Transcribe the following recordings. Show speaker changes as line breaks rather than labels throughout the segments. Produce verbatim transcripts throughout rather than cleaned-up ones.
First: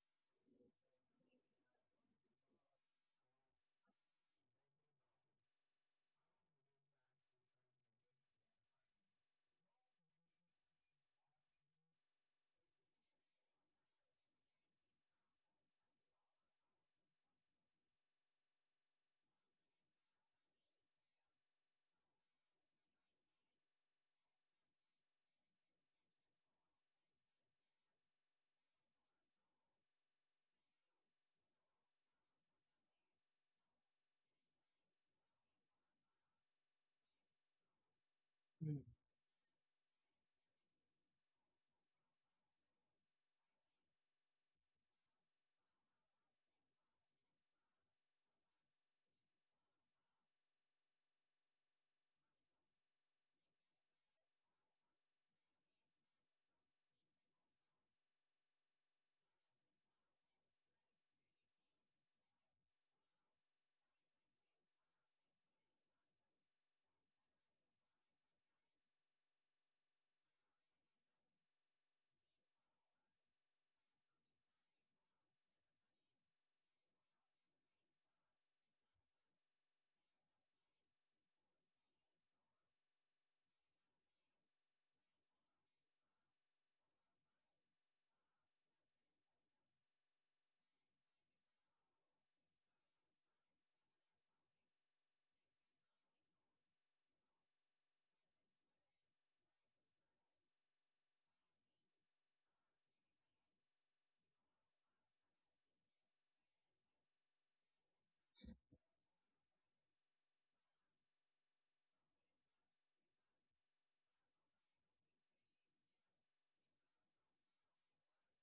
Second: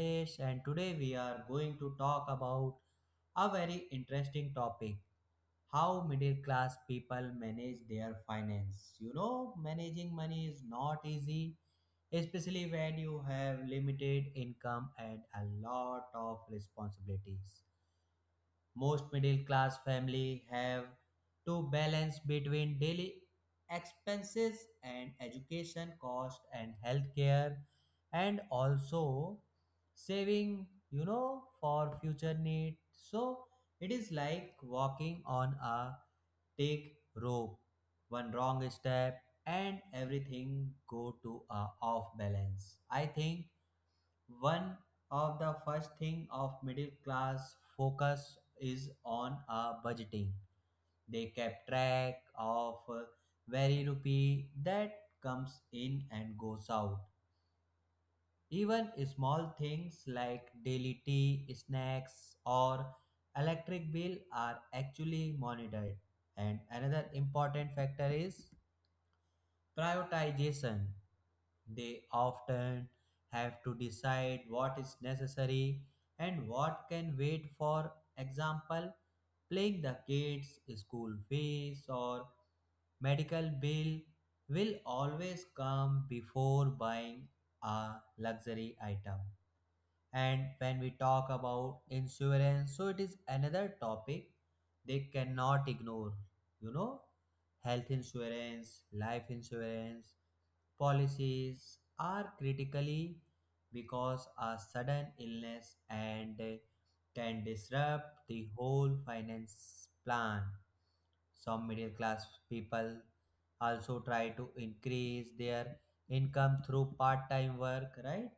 Akhilesh and today we are going to talk about a very interesting topic: how middle class people manage their finance. You know, managing money is not easy, especially when you have limited income and a lot of responsibilities. Most middle class families have to balance between daily expenses and education cost and healthcare and also saving, you know, for future need. So it is like walking on a take rope. One wrong
Mm.
step and everything go to a off balance. I think one of the first thing of middle class focus is on a budgeting. They kept track of uh, every rupee that comes in and goes out. Even small things like daily tea, snacks, or electric bill are actually monitored. And another important factor is prioritization. They often have to decide what is necessary and what can wait. For example, paying the kids' school fees or medical bill will always come before buying a luxury item. And when we talk about insurance, so it is another topic they cannot ignore. You know, health insurance, life insurance, policies are critically because a sudden illness and uh, can disrupt the whole finance plan. Some middle class people also try to increase their income through part time work, right?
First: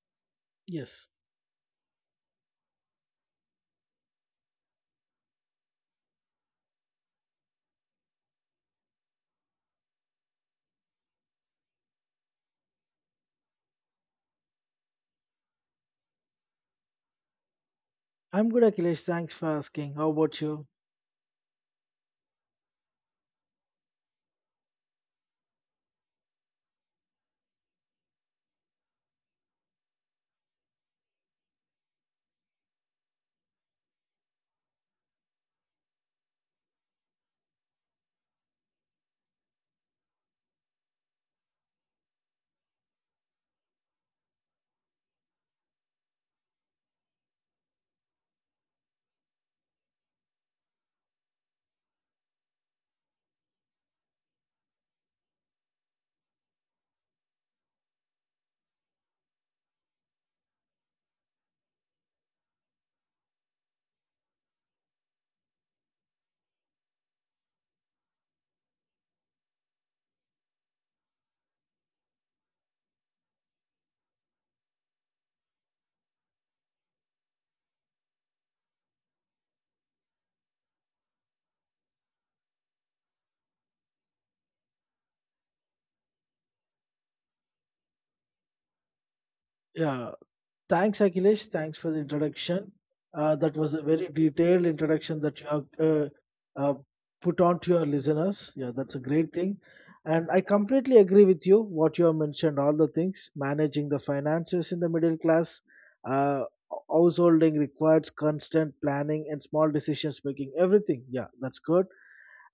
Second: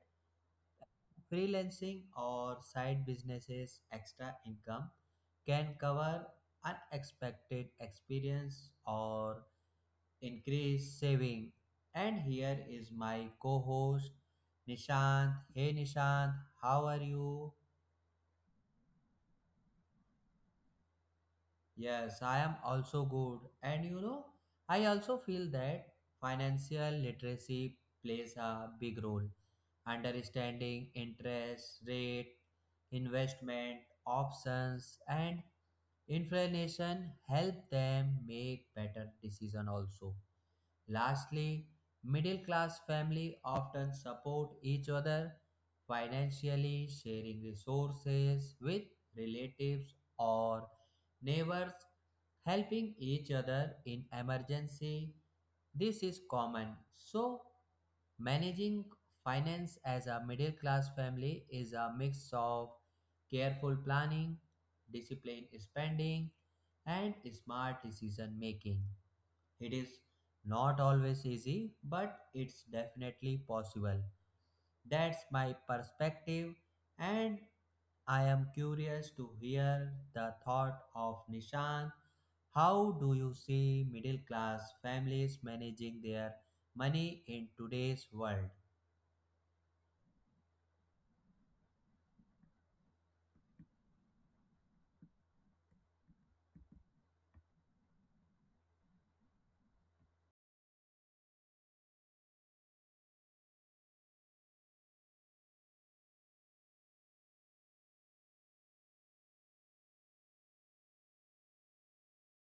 Yes,
Freelancing or side businesses extra income can cover unexpected expense or increase saving. And here is my co-host Nishant. Hey Nishant, how are you?
I'm good, Akhilesh. Thanks for asking. How about you?
Yes, I am also good. And you know, I also feel that financial literacy plays a big role. Understanding interest rate, investment options, and inflation help them make better decision also. Lastly, middle class family often support each other financially, sharing resources with relatives or neighbors helping each other in emergency. This is common. So, managing finance as a middle class family is a mix of careful planning, disciplined spending, and smart decision making. It is not always easy, but it's definitely possible. That's my perspective, and I am curious to hear the thought of Nishant. How do you see middle class families managing their money in today's world?
Yeah, thanks, Akhilesh. Thanks for the introduction. Uh, that was a very detailed introduction that you have uh, uh, put on to your listeners. Yeah, that's a great thing. And I completely agree with you, what you have mentioned, all the things, managing the finances in the middle class. Uh, householding requires constant planning and small decisions making, everything. Yeah, that's good.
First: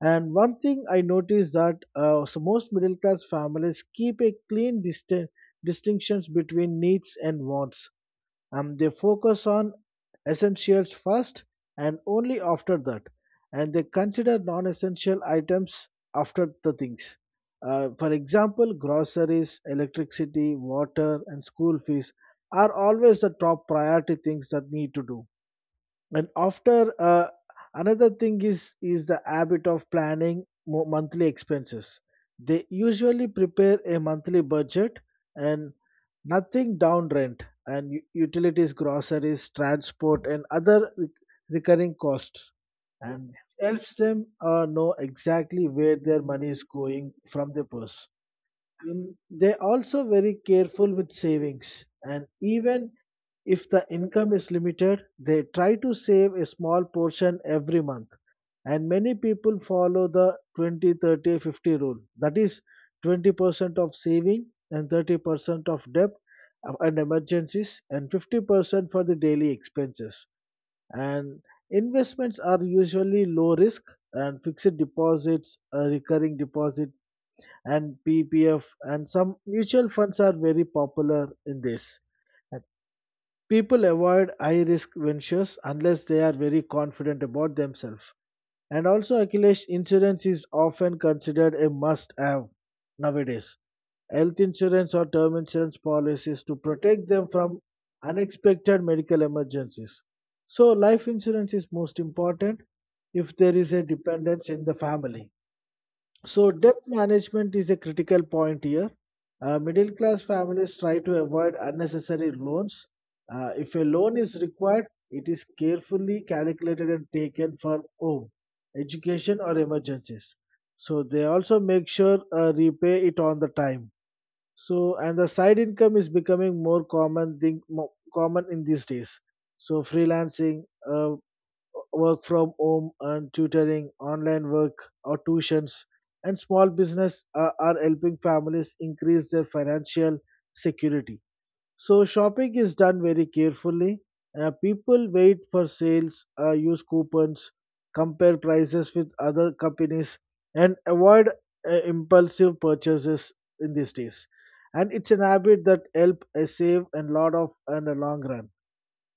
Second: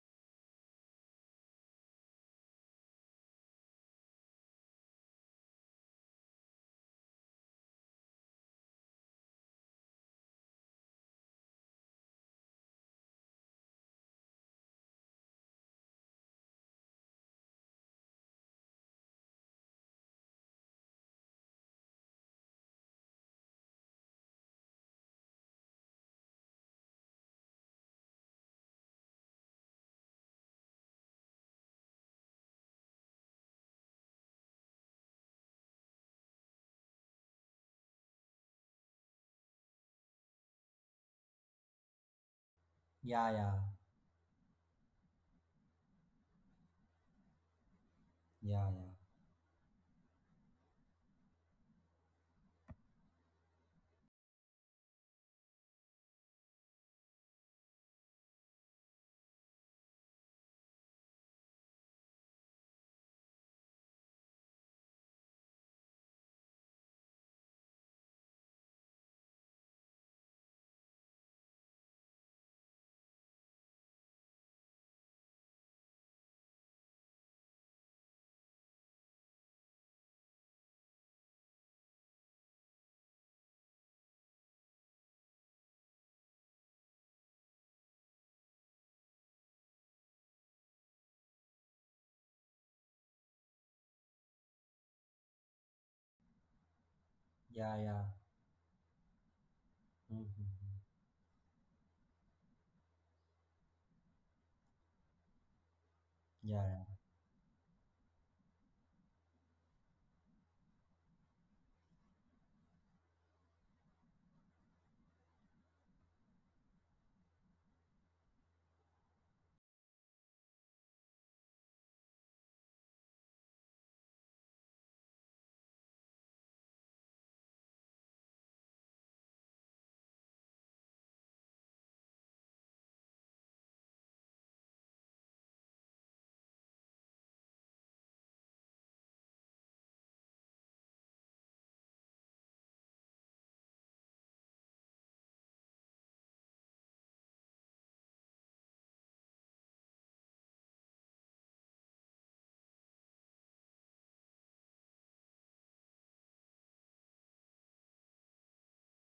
And one thing I noticed that uh, so most middle class families keep a clean distin- distinctions between needs and wants. Um, they focus on essentials first and only after that, and they consider non-essential items after the things. Uh, for example, groceries, electricity, water, and school fees are always the top priority things that need to do, and after uh, another thing is is the habit of planning mo- monthly expenses. They usually prepare a monthly budget and nothing down rent and u- utilities, groceries, transport, and other re- recurring costs,
Yeah,
and
yeah,
helps them uh, know exactly where their money is going from the purse,
yeah, yeah,
and they also very careful with savings. And even if the income is limited, they try to save a small portion every month. And many people follow the twenty, thirty, fifty rule. That is twenty percent of saving and thirty percent of debt and emergencies and fifty percent for the daily expenses. And investments are usually low risk, and fixed deposits, uh, recurring deposits, and P P F and some mutual funds are very popular in this. And people avoid high risk ventures unless they are very confident about themselves. And also, Akhilesh, insurance is often considered a must have nowadays. Health insurance or term insurance policies to protect them from
yeah, yeah.
unexpected medical emergencies. So,
Mhm.
life insurance is most important if there is a dependence in the family. So,
Yeah, yeah,
debt
yeah,
management is a critical point here. Uh, middle class families try to avoid unnecessary loans. Uh, if a loan is required, it is carefully calculated and taken for home, education, or emergencies. So, they also make sure uh, repay it on the time. So, and the side income is becoming more common thing, mo common in these days. So, freelancing, uh, work from home and tutoring, online work or tuitions, and small business are, are helping families increase their financial security. So shopping is done very carefully. Uh, people wait for sales, uh, use coupons, compare prices with other companies, and avoid uh, impulsive purchases in these days. And it's an habit that help uh, save and lot of and a long run.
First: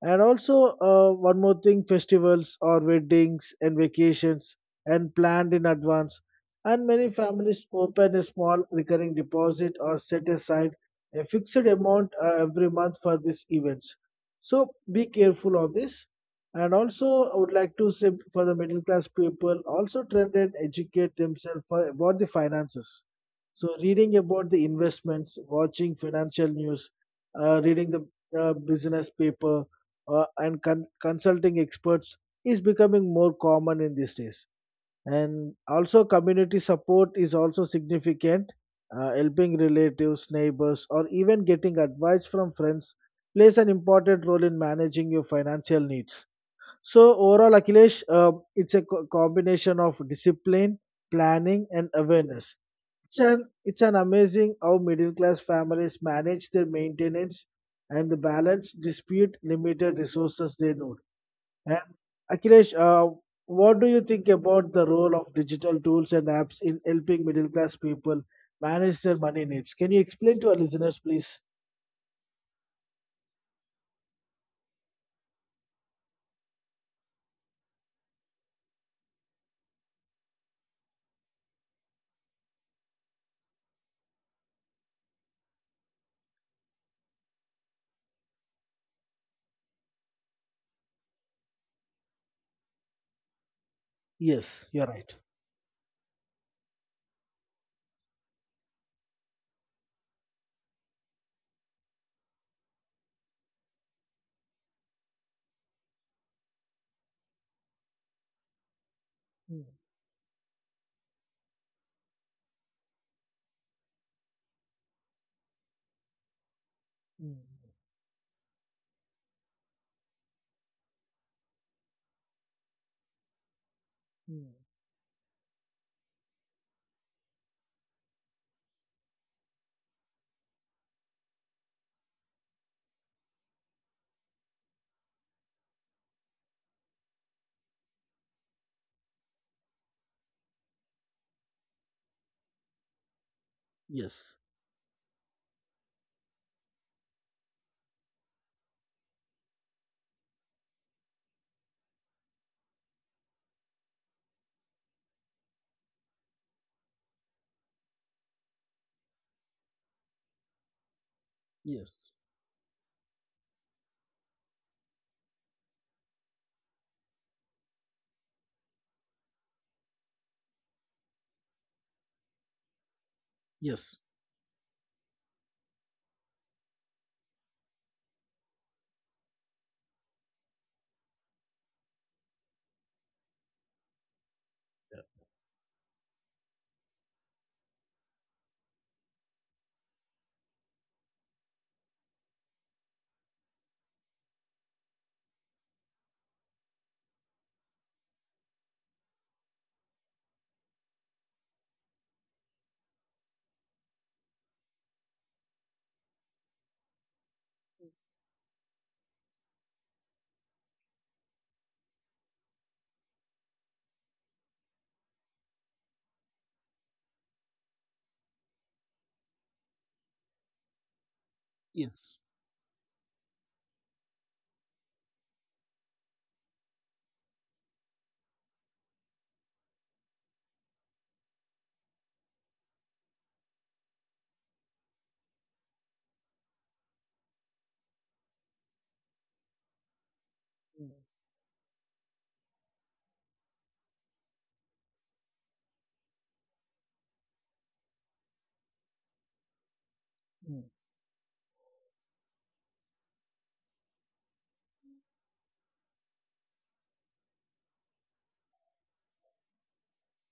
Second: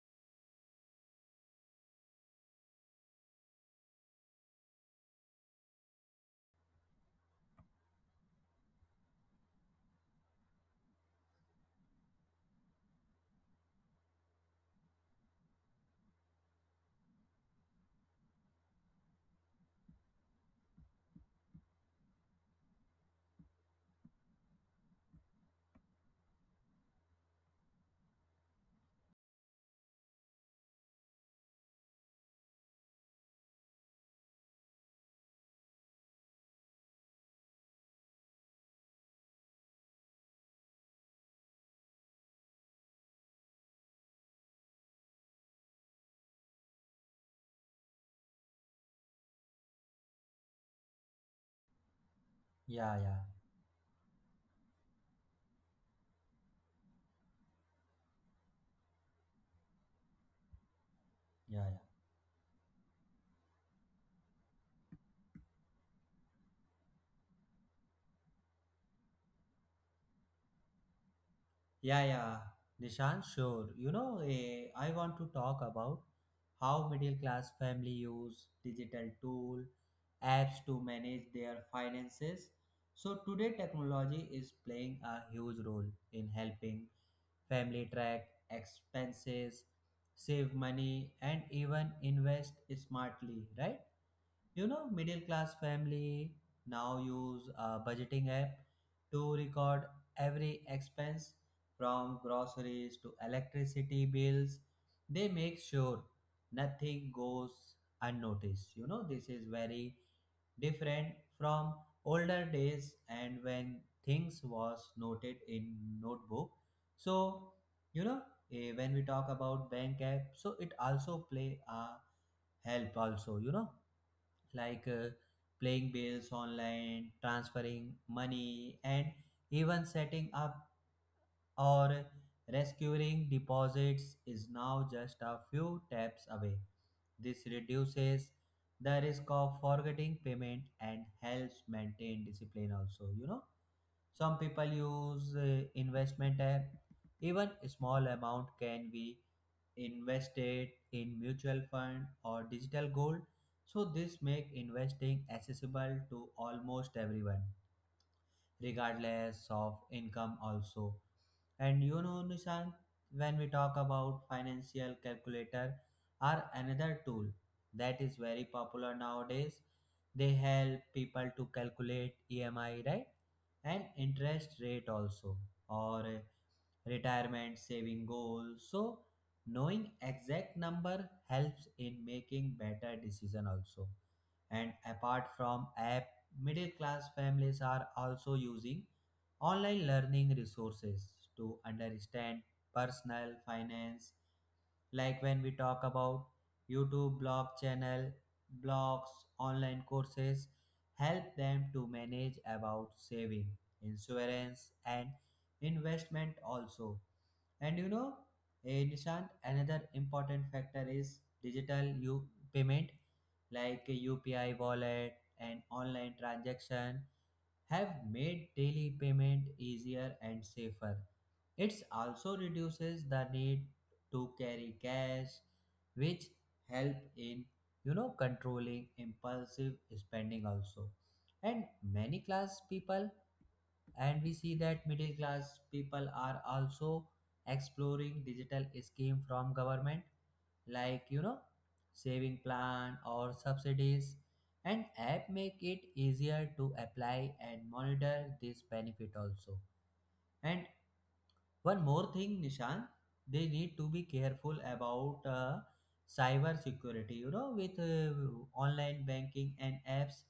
And also, uh, one more thing, festivals or weddings and vacations and planned in advance. And many families open a small recurring deposit or set aside a fixed amount uh, every month for these events. So be careful on this. And also, I would like to say for the middle class people, also try and educate themselves for, about the finances. So, reading about the investments, watching financial news, uh, reading the uh, business paper, uh, and con- consulting experts is becoming more common in these days. And also, community support is also significant. Uh, helping relatives, neighbors, or even getting advice from friends plays an important role in managing your financial needs. So, overall, Akhilesh, uh, it's a co- combination of discipline, planning, and awareness.
yeah, yeah,
It's an, it's an amazing how middle class families manage their maintenance and the balance dispute limited resources they know.
yeah.
And Akhilesh, uh, what do you think about the role of digital tools and apps in helping middle class people manage their money needs? Can you explain to our listeners, please?
Yeah, yeah, Nishan, sure. You know, eh, I want to talk about how middle class family use digital tool apps to manage their finances. So today technology is playing a huge role in helping family track expenses, save money and even invest smartly, right? You
Yes, you're
know,
right.
middle class family now use a budgeting app to record every expense from groceries to electricity bills. They make sure nothing goes unnoticed. You know, this is
Mm,
very different from older days and when things was noted in notebook. So,
mm,
you know, eh, when we talk about bank app, so it also play a help also, you know
mm.
like uh, playing bills online, transferring money, and even setting up or rescuing deposits is now just a few taps away. This reduces the risk of forgetting payment and helps maintain discipline also, you know.
Yes,
Some people use uh, investment app. Even a small amount can be invested in mutual fund or digital gold. So this make investing accessible to almost everyone regardless of income also. And you
yes,
know nishant, when we talk about financial calculator are another tool that is very popular nowadays. They help people to calculate emi, right?
yes,
And interest rate also, or retirement saving goals. So knowing exact number helps in making better decision also. And apart from app, middle class families are also using online learning resources to understand personal finance. Like when we talk about youtube blog channel, blogs, online courses help them to manage about saving, insurance and investment also. And you know, eh, Nishant, another important factor is digital U- payment, like U P I wallet and online transaction have made daily payment easier and safer. It
yes.
also reduces the need to carry cash, which help in you know controlling impulsive spending also. And many class people and we see that middle class people are also exploring digital scheme from government,
Mm,
like you know saving plan or subsidies. And app make it easier to apply and monitor this benefit also.
mm,
And one more thing, Nishan, they need to be careful about uh, cyber security. You know, with uh, online banking and apps,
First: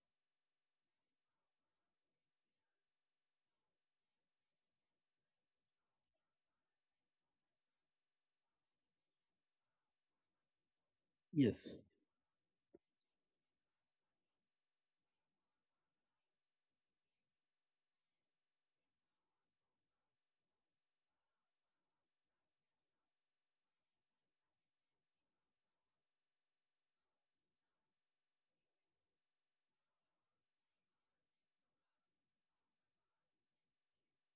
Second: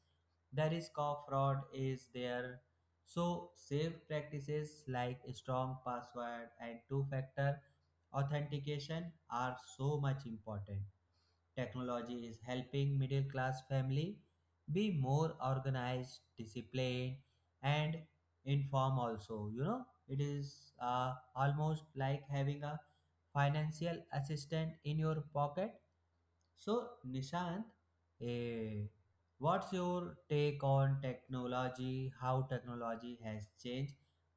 the risk of fraud is there. So, safe practices like strong password and two factor authentication are so much important.
yes.
Technology is helping middle class family be more organized, disciplined, and informed also. You know, it is uh, almost like having a financial assistant in your pocket. So, Nishant, eh, what's your take on technology? How technology has changed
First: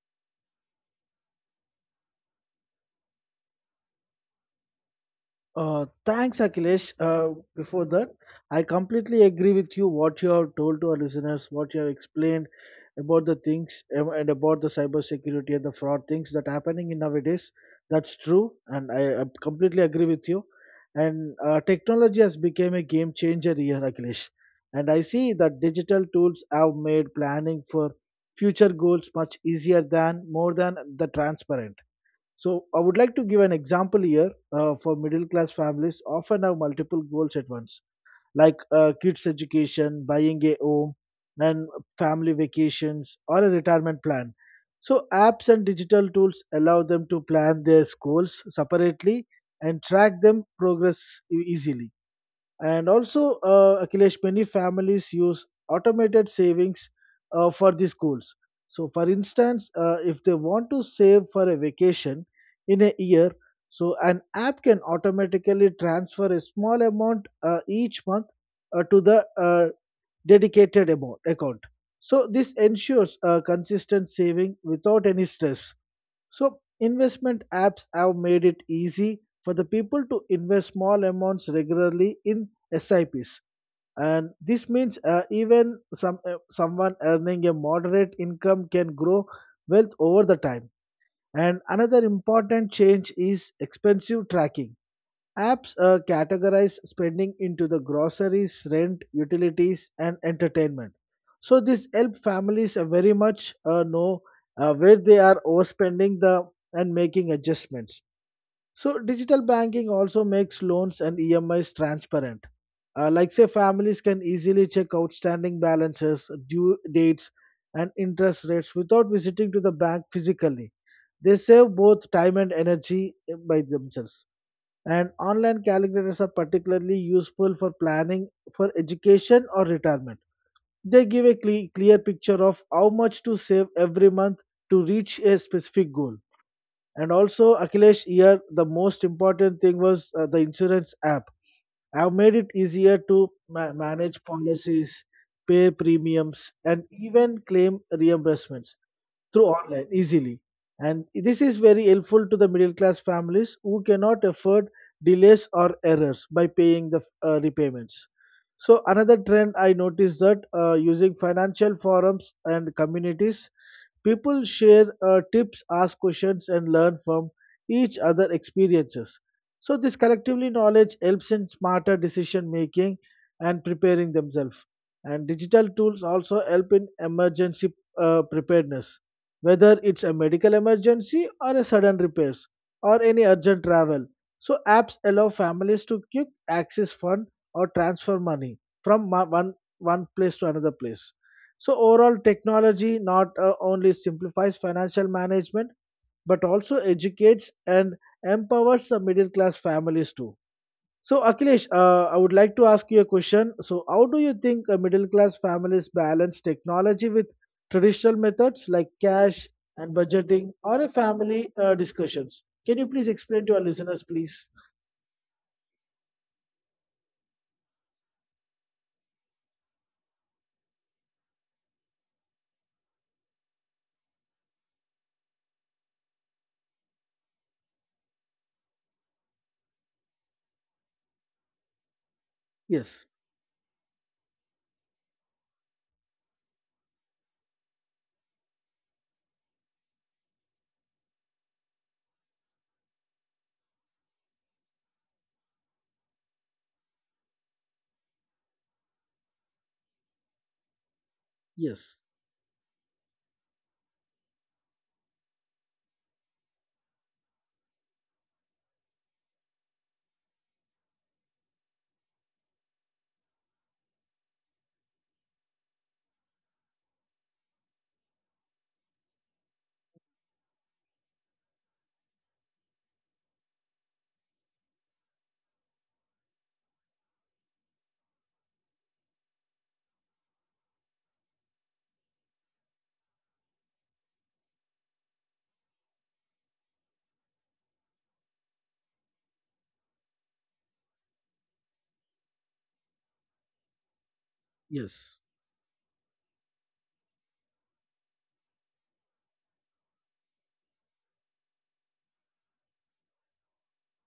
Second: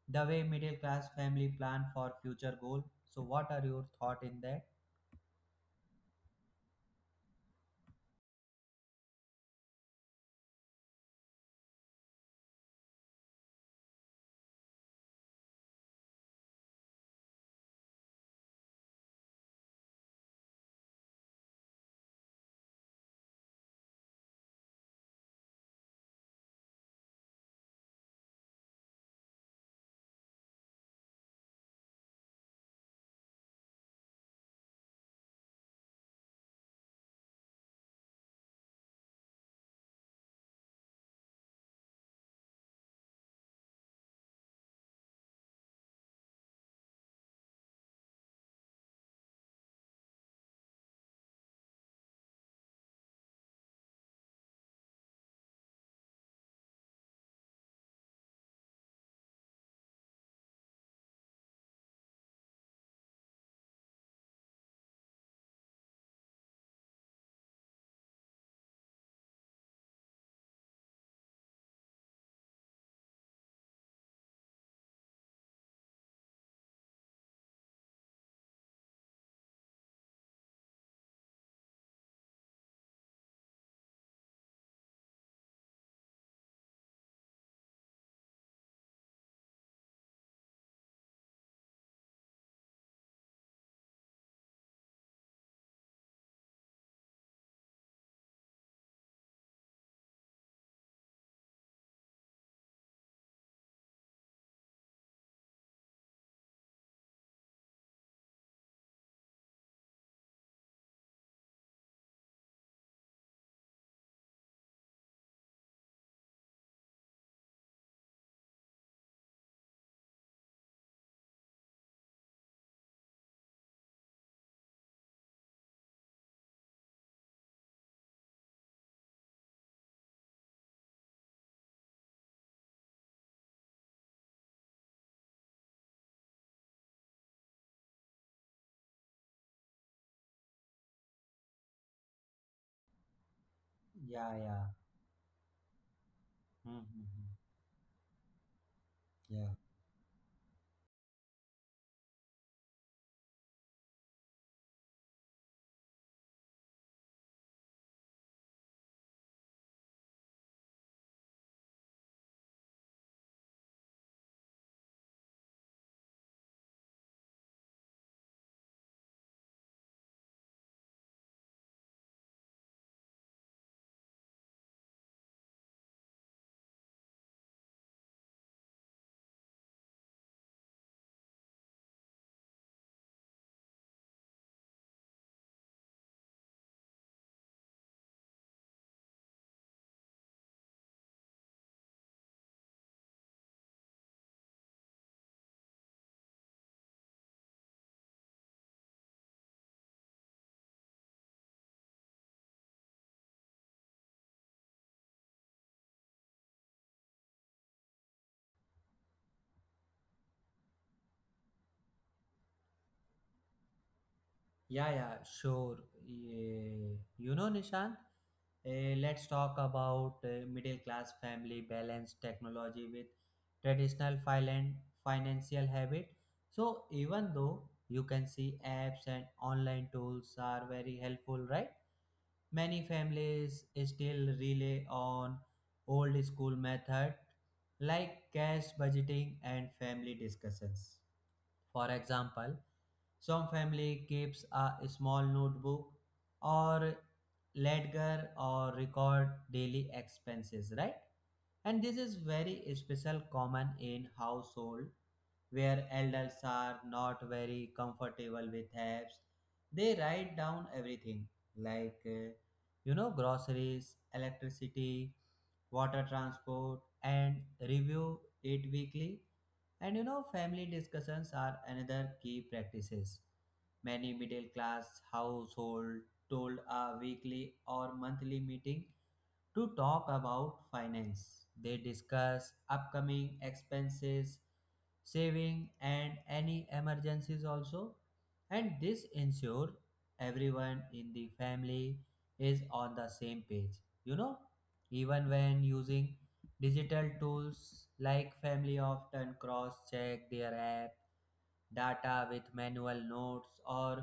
the way middle class family plan for future goal? So, what are your thought in that?
Uh, thanks, Akhilesh. Uh, before that, I completely agree with you what you have told to our listeners, what you have explained about the things um, and about the cybersecurity and the fraud things that are happening in nowadays. That's true, and I, I completely agree with you. And uh, technology has become a game changer here, Akhilesh. And I see that digital tools have made planning for future goals much easier than more than the transparent. So I would like to give an example here, uh, for middle class families often have multiple goals at once, like uh, kids' education, buying a home, and family vacations or a retirement plan. So apps and digital tools allow them to plan their goals separately and track them progress e- easily. And also, uh, Akhilesh, many families use automated savings uh, for the schools. So, for instance, uh, if they want to save for a vacation in a year, so an app can automatically transfer a small amount uh, each month uh, to the uh, dedicated amount account. So, this ensures uh, consistent saving without any stress. So, investment apps have made it easy for the people to invest small amounts regularly in S I Ps. And this means uh, even some uh, someone earning a moderate income can grow wealth over the time. And another important change is expensive tracking. Apps uh, categorize spending into the groceries, rent, utilities, and entertainment. So this help families uh, very much uh, know uh, where they are overspending the and making adjustments. So digital banking also makes loans and E M Is transparent. Uh, like say families can easily check outstanding balances, due dates, and interest rates without visiting to the bank physically. They save both time and energy uh, by themselves. And online calculators are particularly useful for planning for education or retirement. They give a cle- clear picture of how much to save every month to reach a specific goal. And also, Akhilesh, here the most important thing was uh, the insurance app. I've made it easier to ma- manage
Yeah, yeah.
policies, pay premiums, and
Mm-hmm.
even claim reimbursements through
Yeah.
online easily. And this is very helpful to the middle class families who cannot afford delays or errors by paying the uh, repayments. So another trend I noticed that uh, using financial forums and communities. People share uh, tips, ask questions, and learn from each other experiences. So this collectively knowledge helps in smarter decision making and preparing themselves. And digital tools also help in emergency uh, preparedness, whether it's a medical emergency or a sudden repairs or any urgent travel. So apps allow families to quick access fund or transfer money from ma- one one place to another place. So overall, technology not uh, only simplifies financial management but also educates and empowers the middle class families too. So Akhilesh, uh, I would like to ask you a question. So how do you think uh, middle class families balance technology with traditional methods like cash and budgeting or a family uh, discussions? Can you please explain to our listeners, please?
Yeah, yeah, sure. Yeah. You know, Nishan, eh, let's talk about eh, middle class family balance technology with traditional finan- financial habit. So, even though you can see apps and online tools are very helpful, right? Many
Yes,
families still rely on old school method like cash budgeting and family discussions. For example, some family keeps a small notebook or ledger or record daily expenses, right? And
yes,
this is very special common in household where elders are not very comfortable with apps. They write down everything like uh, you know groceries, electricity, water transport and review it weekly. And you know, family discussions are another key practices. Many middle class household hold a weekly or monthly meeting to talk about finance. They discuss upcoming expenses, saving, and any emergencies also. And this ensures everyone in the family is on the same page. You know,
yes,
even when using digital tools, like family often cross check their app data with manual notes or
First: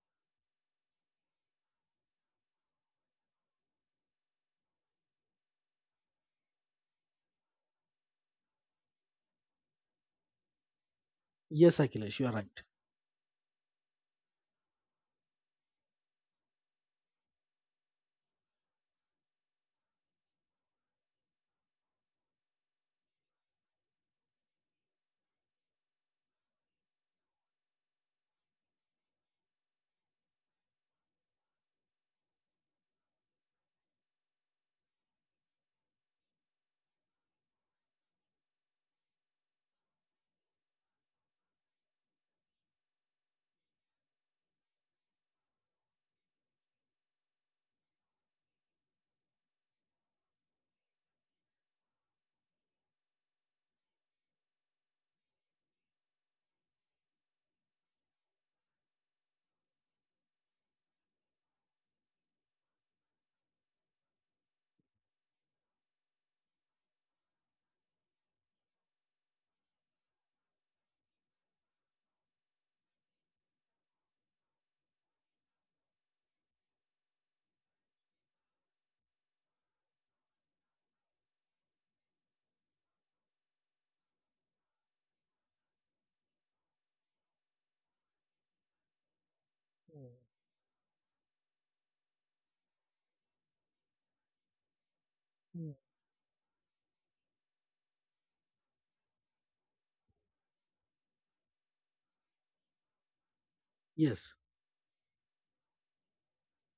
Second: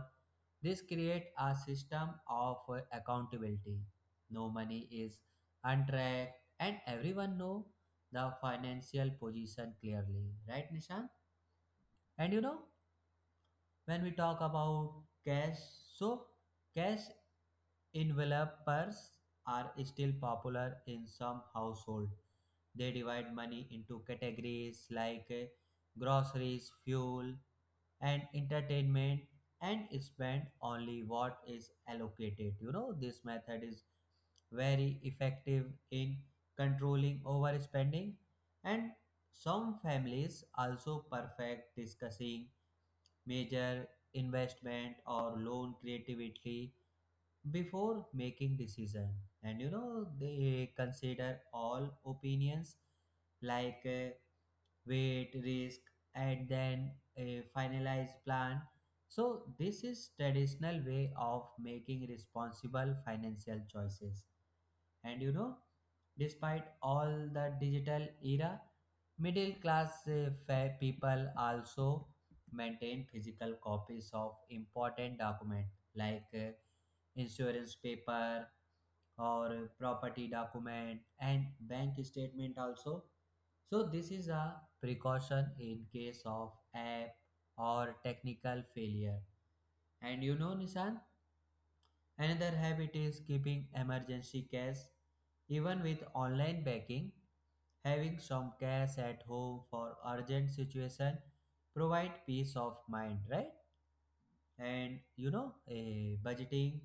this create a system of accountability. No money is and track, and everyone know the financial position clearly, right nishant?
yes, Akhilesh, you
And
are
you know
right.
when we talk about cash, so cash envelopers are still popular in some household. They divide money into categories like eh, groceries fuel and entertainment and spend only what is allocated. You know, this method is very effective in controlling overspending. And some families also perfect discussing major investment or loan creatively before making decision. And you know they consider all opinions like uh, weight, risk, and then a finalized plan. So this is traditional way of making responsible financial choices. And you know, despite all the digital era, middle class uh, fa- people also maintain physical copies of important documents like uh, insurance paper, or property document and bank statement also. So this is a precaution in case of app or technical failure.
Mm,
And you know, Nishan, another habit is keeping emergency cash.
mm.
Even with online banking, having some cash at home for urgent situation provide peace of mind, right?
Yes.
And you know a budgeting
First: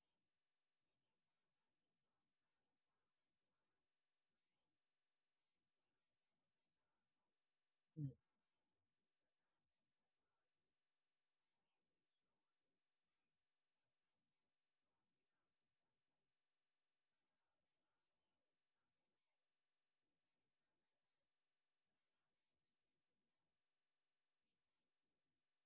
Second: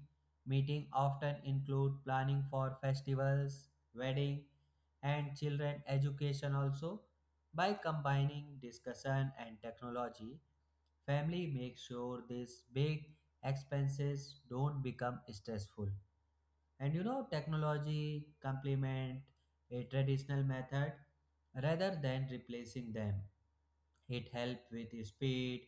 meeting often include planning for festivals, wedding and children education also. By combining discussion and technology, family makes sure these big expenses don't become stressful. And you know technology complement a traditional method rather than replacing them. It helps with speed,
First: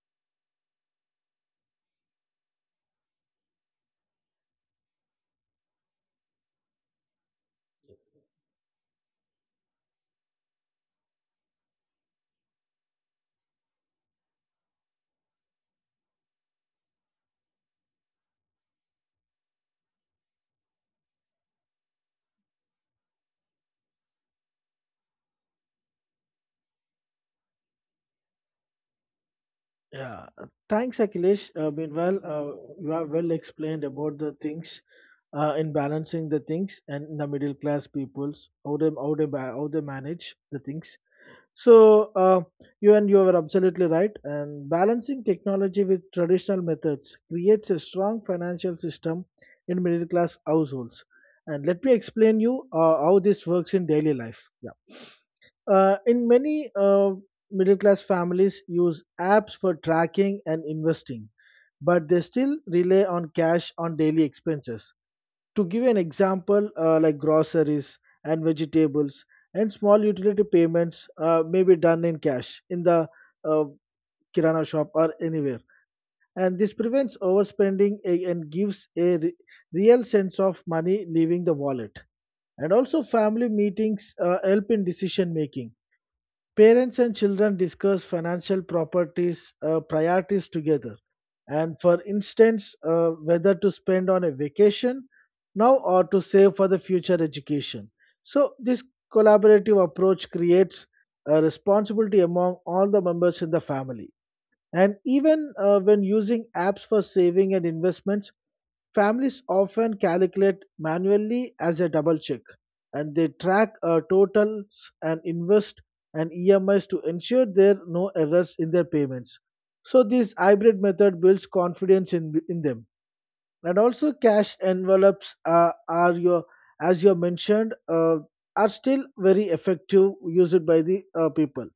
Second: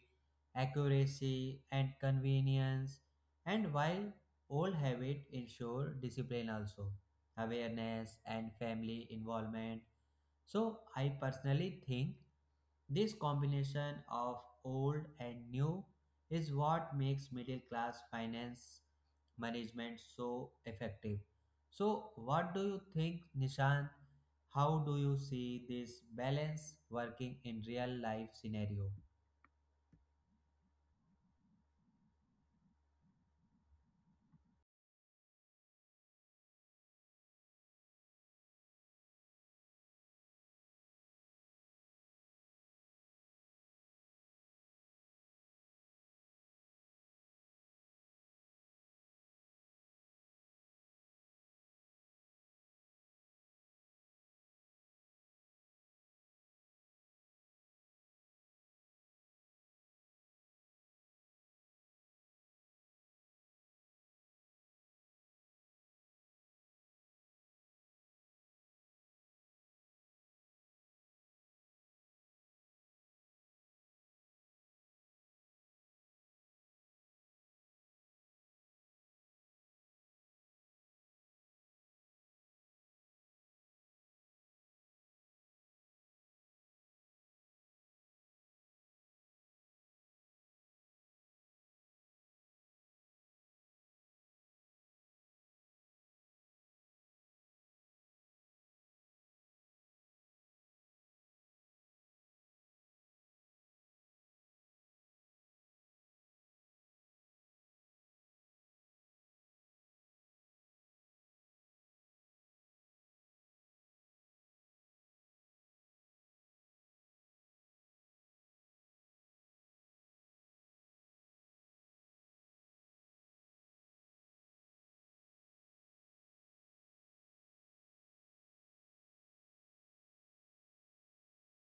accuracy, and convenience. And while old habits ensure discipline also, awareness and family involvement. So I personally think this combination of old and new is what makes middle class finance management so effective. So what do you think Nishan? How do you see this balance working in real life scenario?
Yeah, thanks, Akhilesh. Uh, meanwhile, uh, you have well explained about the things uh, in balancing the things and the middle class peoples how they how they ba- how they manage the things. So uh, you and you are absolutely right. And balancing technology with traditional methods creates a strong financial system in middle class households. And let me explain you uh, how this works in daily life. Yeah. Uh, in many uh, middle class families use apps for tracking and investing, but they still rely on cash on daily expenses. To give an example, uh, like groceries and vegetables and small utility payments uh, may be done in cash in the uh, kirana shop or anywhere. And this prevents overspending a- and gives a re- real sense of money leaving the wallet. And also, family meetings uh, help in decision making. Parents and children discuss financial properties uh, priorities together, and for instance, uh, whether to spend on a vacation now or to save for the future education. So this collaborative approach creates a responsibility among all the members in the family. And even uh, when using apps for saving and investments, families often calculate manually as a double check, and they track uh, totals and invest and E M Is to ensure there are no errors in their payments. So, this hybrid method builds confidence in, in them. And also, cash envelopes uh, are your, as you mentioned, uh, are still very effective used by the uh, people.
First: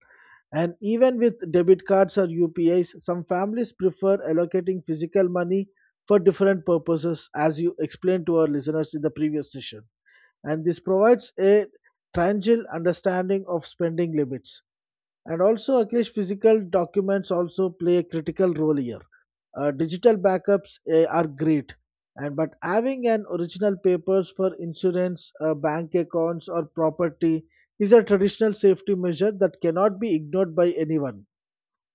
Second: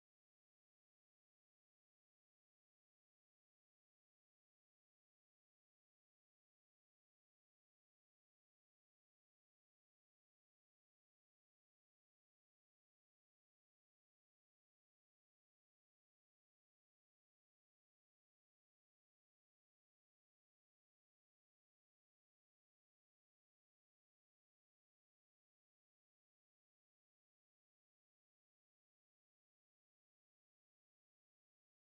And even with debit cards or U P Is, some families prefer allocating physical money for different purposes, as you explained to our listeners in the previous session. And this provides a tangible understanding of spending limits. And also, Akhilesh, physical documents also play a critical role here. Uh, digital backups eh, are great, and but having an original papers for insurance, uh, bank accounts, or property is a traditional safety measure that cannot be ignored by anyone.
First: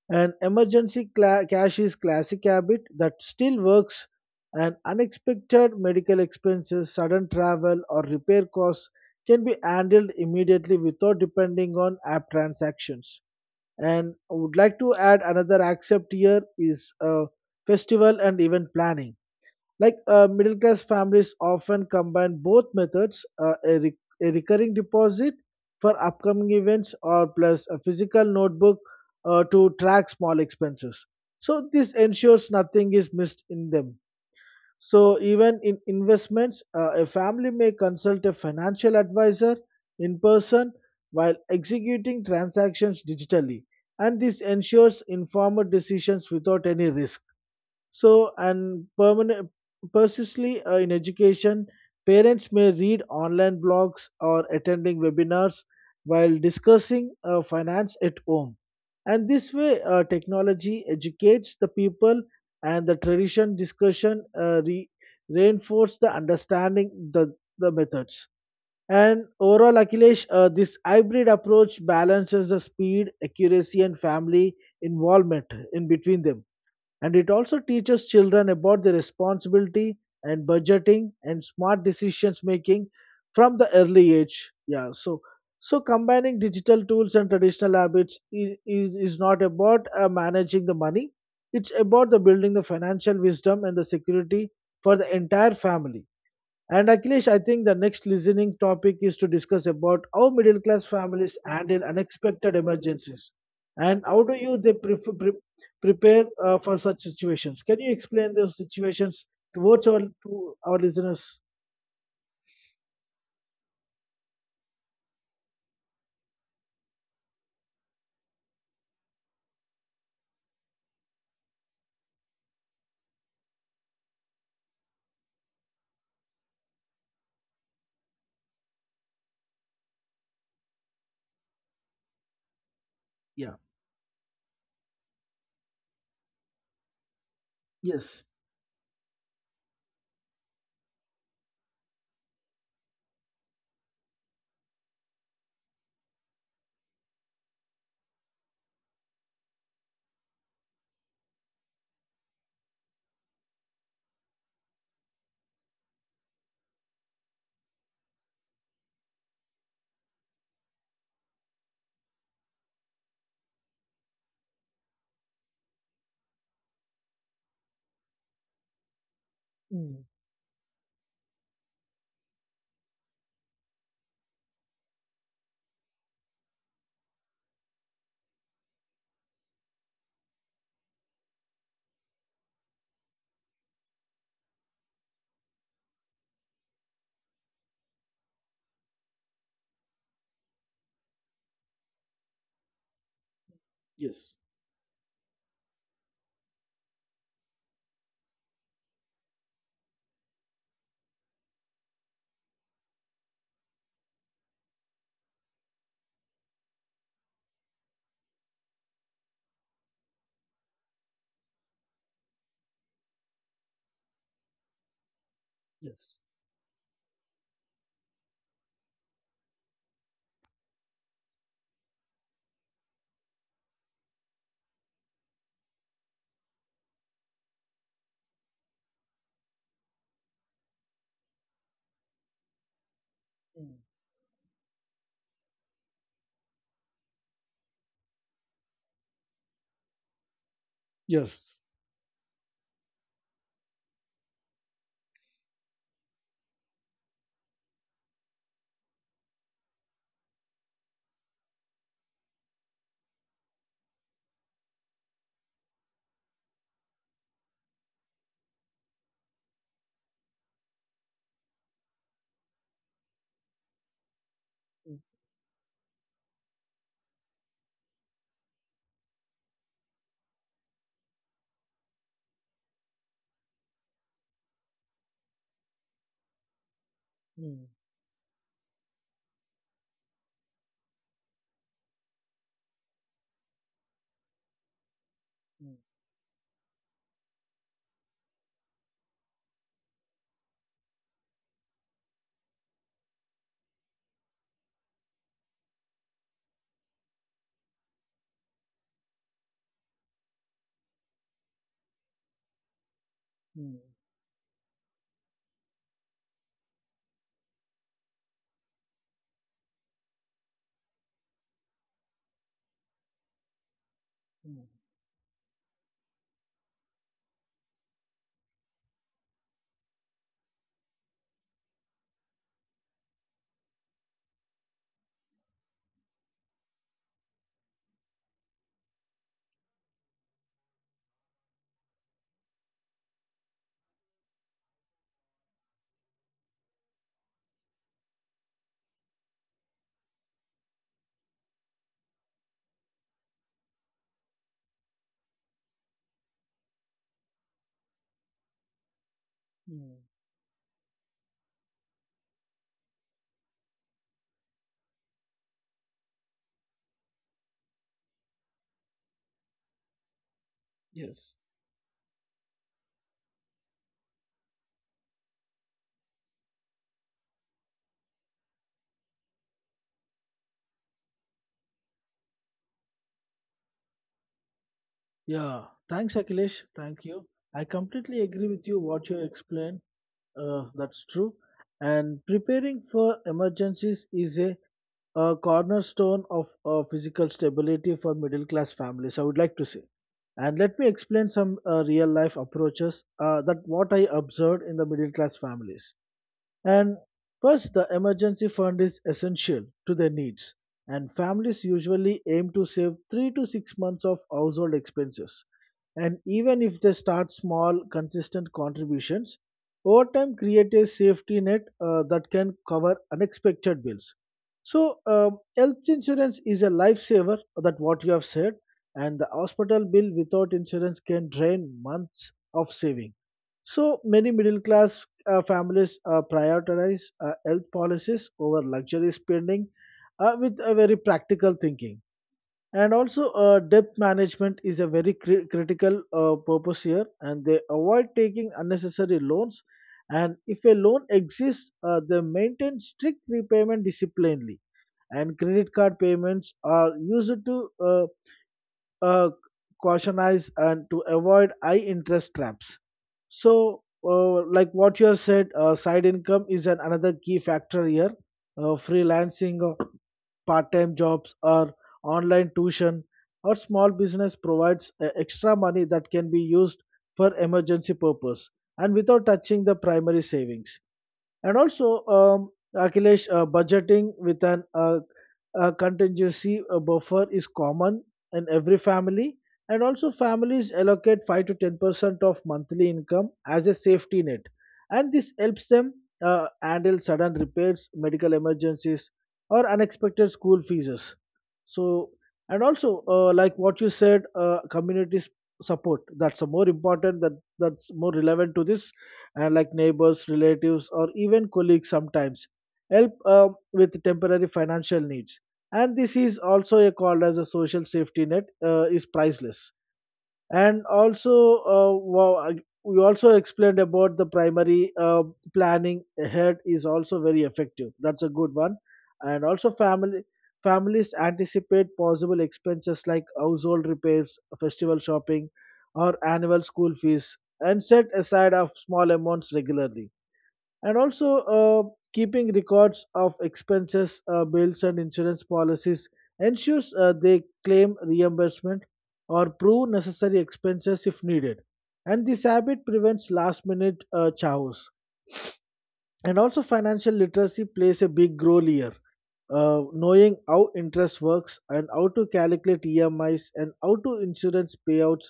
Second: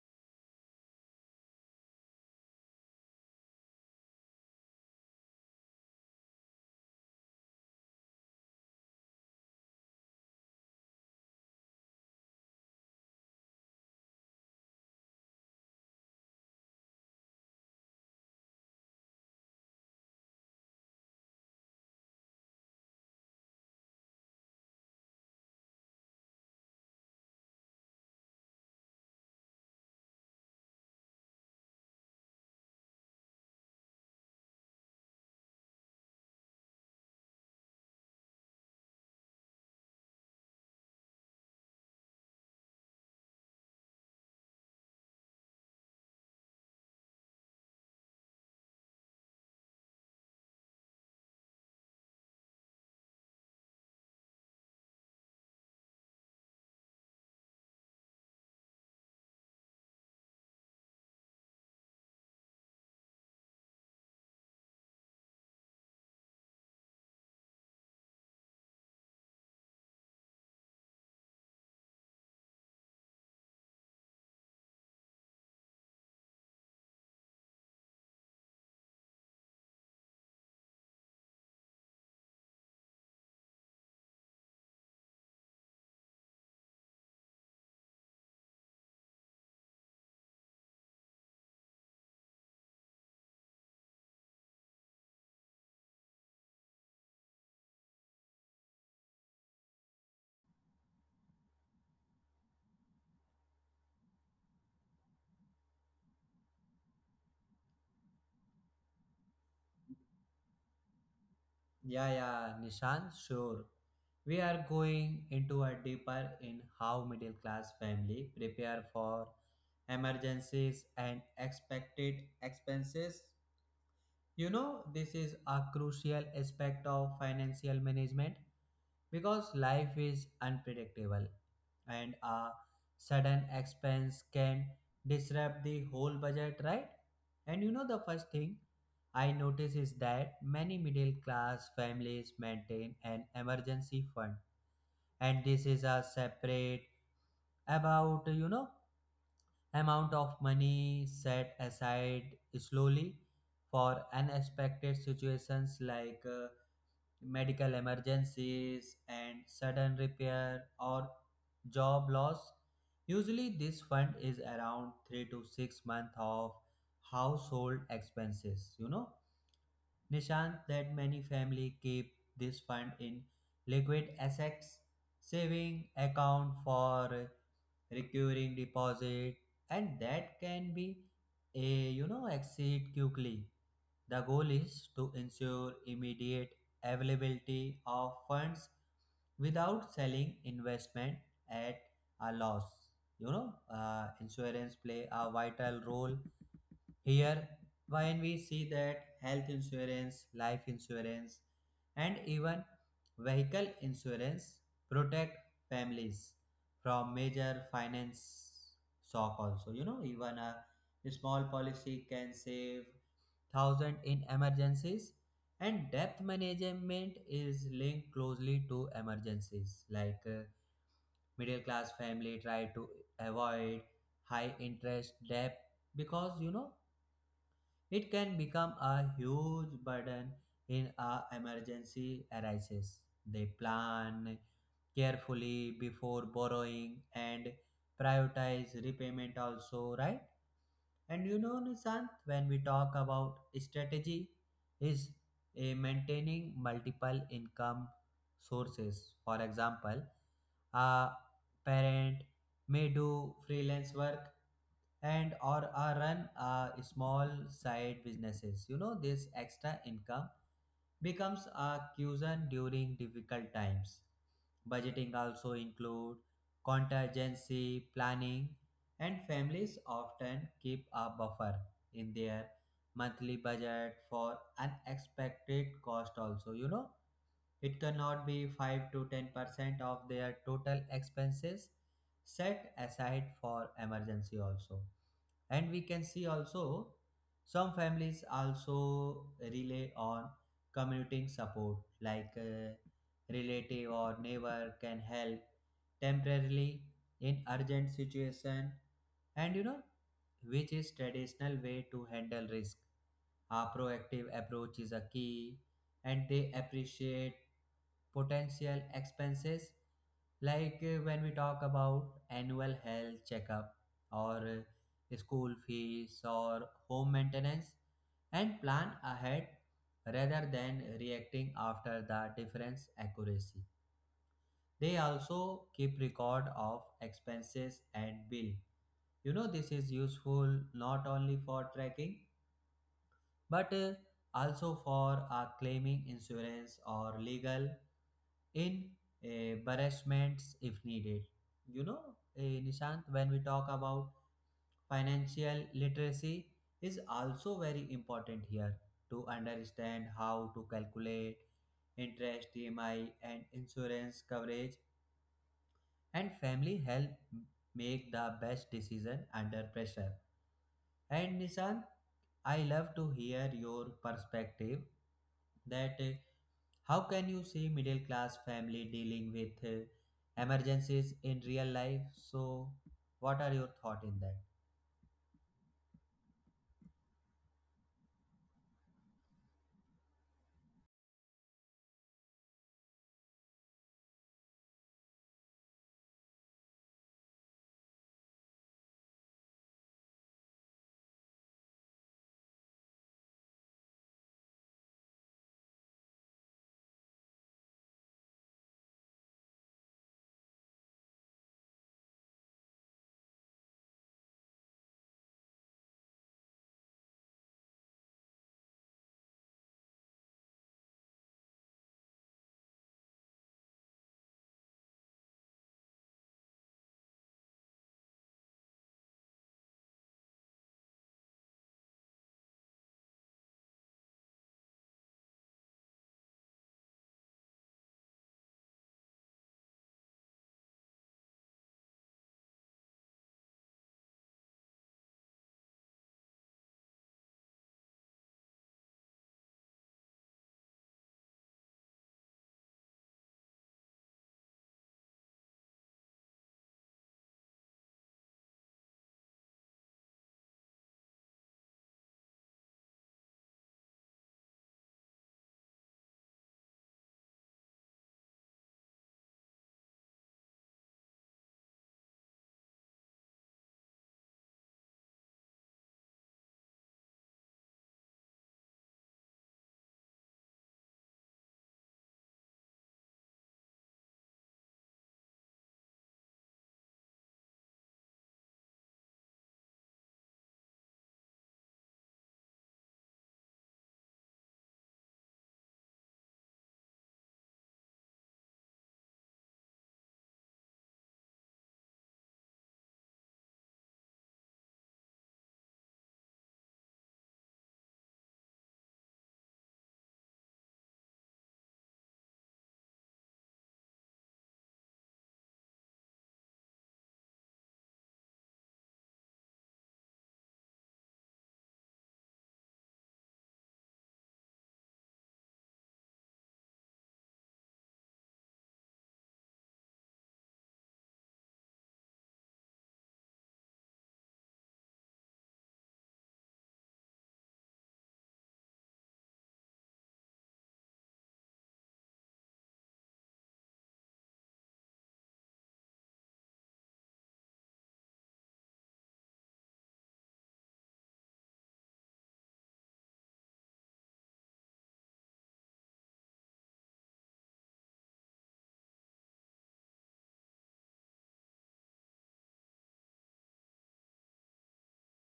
An emergency cla- cash is classic habit that still works, and unexpected medical expenses, sudden travel or repair costs can be handled immediately without depending on app transactions. And I would like to add another accept here is uh, festival and event planning. Like uh, middle class families often combine both methods uh, a, re- a recurring deposit for upcoming events or plus a physical notebook uh, to track small expenses. So this ensures nothing is missed in them. So even in investments, uh, a family may consult a financial advisor in person while executing transactions digitally, and this ensures informed decisions without any risk. So, and permanent, persistently uh, in education, parents may read online blogs or attending webinars while discussing uh, finance at home. And this way, uh, technology educates the people, and the tradition discussion uh, re- reinforce the understanding the the methods. And overall, Akhilesh, uh, this hybrid approach balances the speed, accuracy, and family involvement in between them. And it also teaches children about the responsibility and budgeting and smart decisions making from the early age. Yeah, so so combining digital tools and traditional habits i- is, is not about uh, managing the money. It's about the building the financial wisdom and the security for the entire family. And Akhilesh, I think the next listening topic is to discuss about how middle class families handle unexpected emergencies and how do you they pref- pre- prepare uh, for such situations. Can you explain those situations towards our to our listeners?
Yeah, yeah, Nishan, sure. We are going into a deeper in how middle class family prepare for emergencies and expected expenses. You know, this is a crucial aspect of financial management because life is unpredictable and a sudden
Yeah.
expense can disrupt the whole budget, right? And you know the
Yes.
first thing I notice is that many middle class families maintain an emergency fund. And this is a separate, about you know amount of money set aside slowly for unexpected situations like uh, medical emergencies and sudden repair or job loss. Usually this fund is around three to six months of household expenses, you know.
Mm.
Nishant, that many family keep this fund in liquid assets saving account for recurring deposit, and that can be a you know exceed quickly. The goal is to ensure immediate availability of funds without selling investment at a loss. you know uh,
Yes.
insurance play a vital role here, when we see that health insurance, life insurance, and even vehicle insurance protect families from major finance shock also. you know even a small policy can save thousand in emergencies. And
Yes.
debt management is linked closely to emergencies, like uh, middle class family try to avoid high interest debt because you know it can become a huge burden in a emergency arises. They
Mm.
plan carefully before borrowing and prioritize repayment also, right? And you
Yes.
know, Nishant, when we talk about strategy, is a maintaining multiple income sources. For example, a parent may do freelance work and or, or run uh, small side businesses. You know, this extra income becomes a cushion during difficult times.
Mm.
Budgeting also include contingency planning, and families often keep a buffer in their monthly budget for unexpected cost also, you know,
Mm.
it cannot be five to ten percent of their total expenses set aside for emergency also. And
Mm.
we can see also some families also rely on commuting support, like a relative or neighbor can help temporarily in urgent situation. And you know, which is traditional way to handle risk. A
Mm.
proactive approach is a key, and they appreciate potential expenses like uh, when we talk about annual health checkup or
Mm.
uh, school fees or home maintenance, and plan ahead rather than reacting after the difference accuracy. They also keep record of expenses and bill. You know, this is useful not only for tracking, but uh, also for uh, claiming insurance or legal in uh, embarrassments if needed. You know, uh, Nishant, when we talk about financial literacy, is also very important here to
Mm.
understand how to calculate interest, E M I, and insurance coverage, and family help make the best decision under pressure.
Yes.
And Nishan, I love to hear your perspective that uh, how can you see middle class family dealing with uh, emergencies in real life? So what are your thought in that?
Yeah. Thanks, Akhilesh. Thank you. I completely agree with you what you explained. Uh, that's true. And preparing for emergencies is a, uh cornerstone of uh, physical stability for middle class families, I would like to say. And let me explain some uh, real life approaches uh, that what I observed in the middle class families. And first, the emergency fund is essential to their needs, and families usually aim to save three to six months of household expenses. And even if they start small, consistent contributions over time create a safety net uh, that can cover unexpected bills. So, um, health insurance is a lifesaver, that what you have said, and the hospital bill without insurance can drain months of saving. So many middle class uh, families uh, prioritize uh, health policies over luxury spending uh, with a very practical thinking. And also, uh, debt management is a very cri- critical uh, purpose here, and they avoid taking unnecessary loans. And if a loan exists, uh, they maintain strict repayment disciplinely. And credit card payments are used to uh, uh, cautionize and to avoid high interest traps. So, uh, like what you have said, uh, side income is an another key factor here. Uh, freelancing, uh, part-time jobs, or online tuition or small business provides uh, extra money that can be used for emergency purpose and without touching the primary savings. And also, um, Akhilesh, uh, budgeting with an uh, a contingency uh, buffer is common in every family, and also families allocate five to ten percent of monthly income as a safety net. And this helps them uh, handle sudden repairs, medical emergencies, or unexpected school fees. So, and also, uh, like what you said, uh, community s- support, that's a more important, that that's more relevant to this, and like neighbors, relatives, or even colleagues sometimes help uh, with temporary financial needs, and this is also a called as a social safety net uh, is priceless. And also, uh, wow, I- we also explained about the primary uh, planning ahead is also very effective, that's a good one. And also family families anticipate possible expenses like household repairs, festival shopping, or annual school fees and set aside of small amounts regularly. And also, uh, keeping records of expenses, uh, bills, and insurance policies ensures uh, they claim reimbursement or prove necessary expenses if needed. And this habit prevents last minute uh, chaos. And also, financial literacy plays a big role here. Uh, knowing how interest works and how to calculate E M Is and how to insurance payouts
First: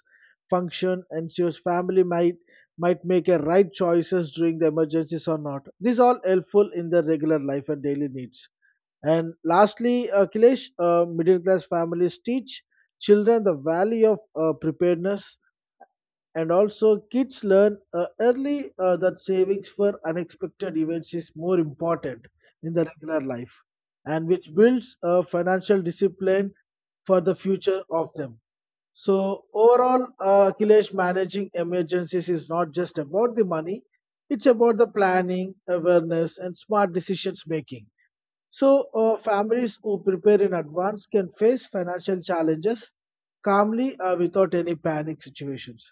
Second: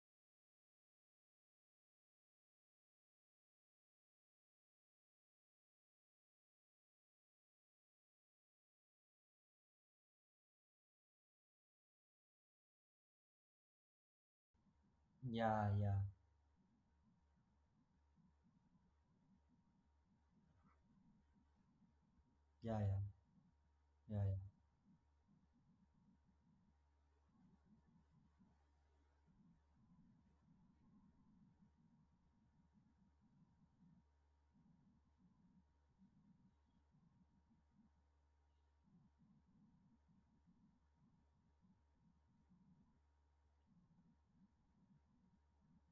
function ensures family might might make a right choices during the emergencies or not. These all helpful in their regular life and daily needs. And lastly, uh, Kilesh, uh, middle class families teach children the value of uh, preparedness,
Yeah, yeah,
and also kids learn uh, early uh, that savings for unexpected events is more important in
yeah,
the
yeah,
regular life,
yeah,
and
yeah.
which builds uh, financial discipline for the future of them. So overall, uh, Akhilesh, managing emergencies is not just about the money. It's about the planning, awareness, and smart decisions making. So uh, families who prepare in advance can face financial challenges calmly uh, without any panic situations.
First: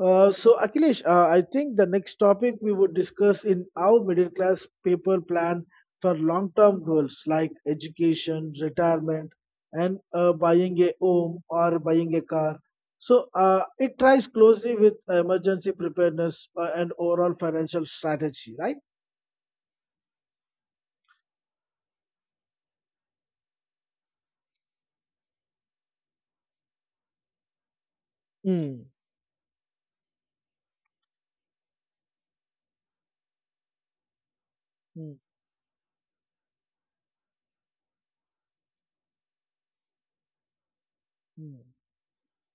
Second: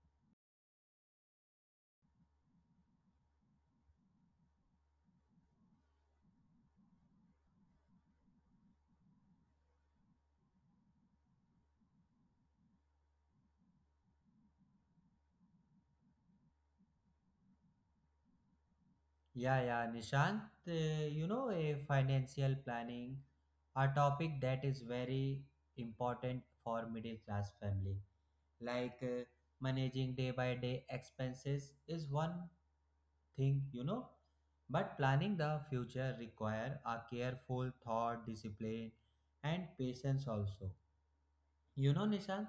Uh, so Akhilesh, uh, I think the next topic we would discuss in our middle class paper plan for long-term goals like education, retirement, and uh, buying a home or buying a car. So uh, it ties closely with emergency preparedness uh, and overall financial strategy, right?
Yeah, yeah, Nishant, uh, you know, a financial planning, a topic that is very important for middle class family.
Mm,
Like uh, managing day by day expenses is one thing, you know. But
mm,
planning the future require a careful thought, discipline, and patience also.
mm,
You know, Nishan,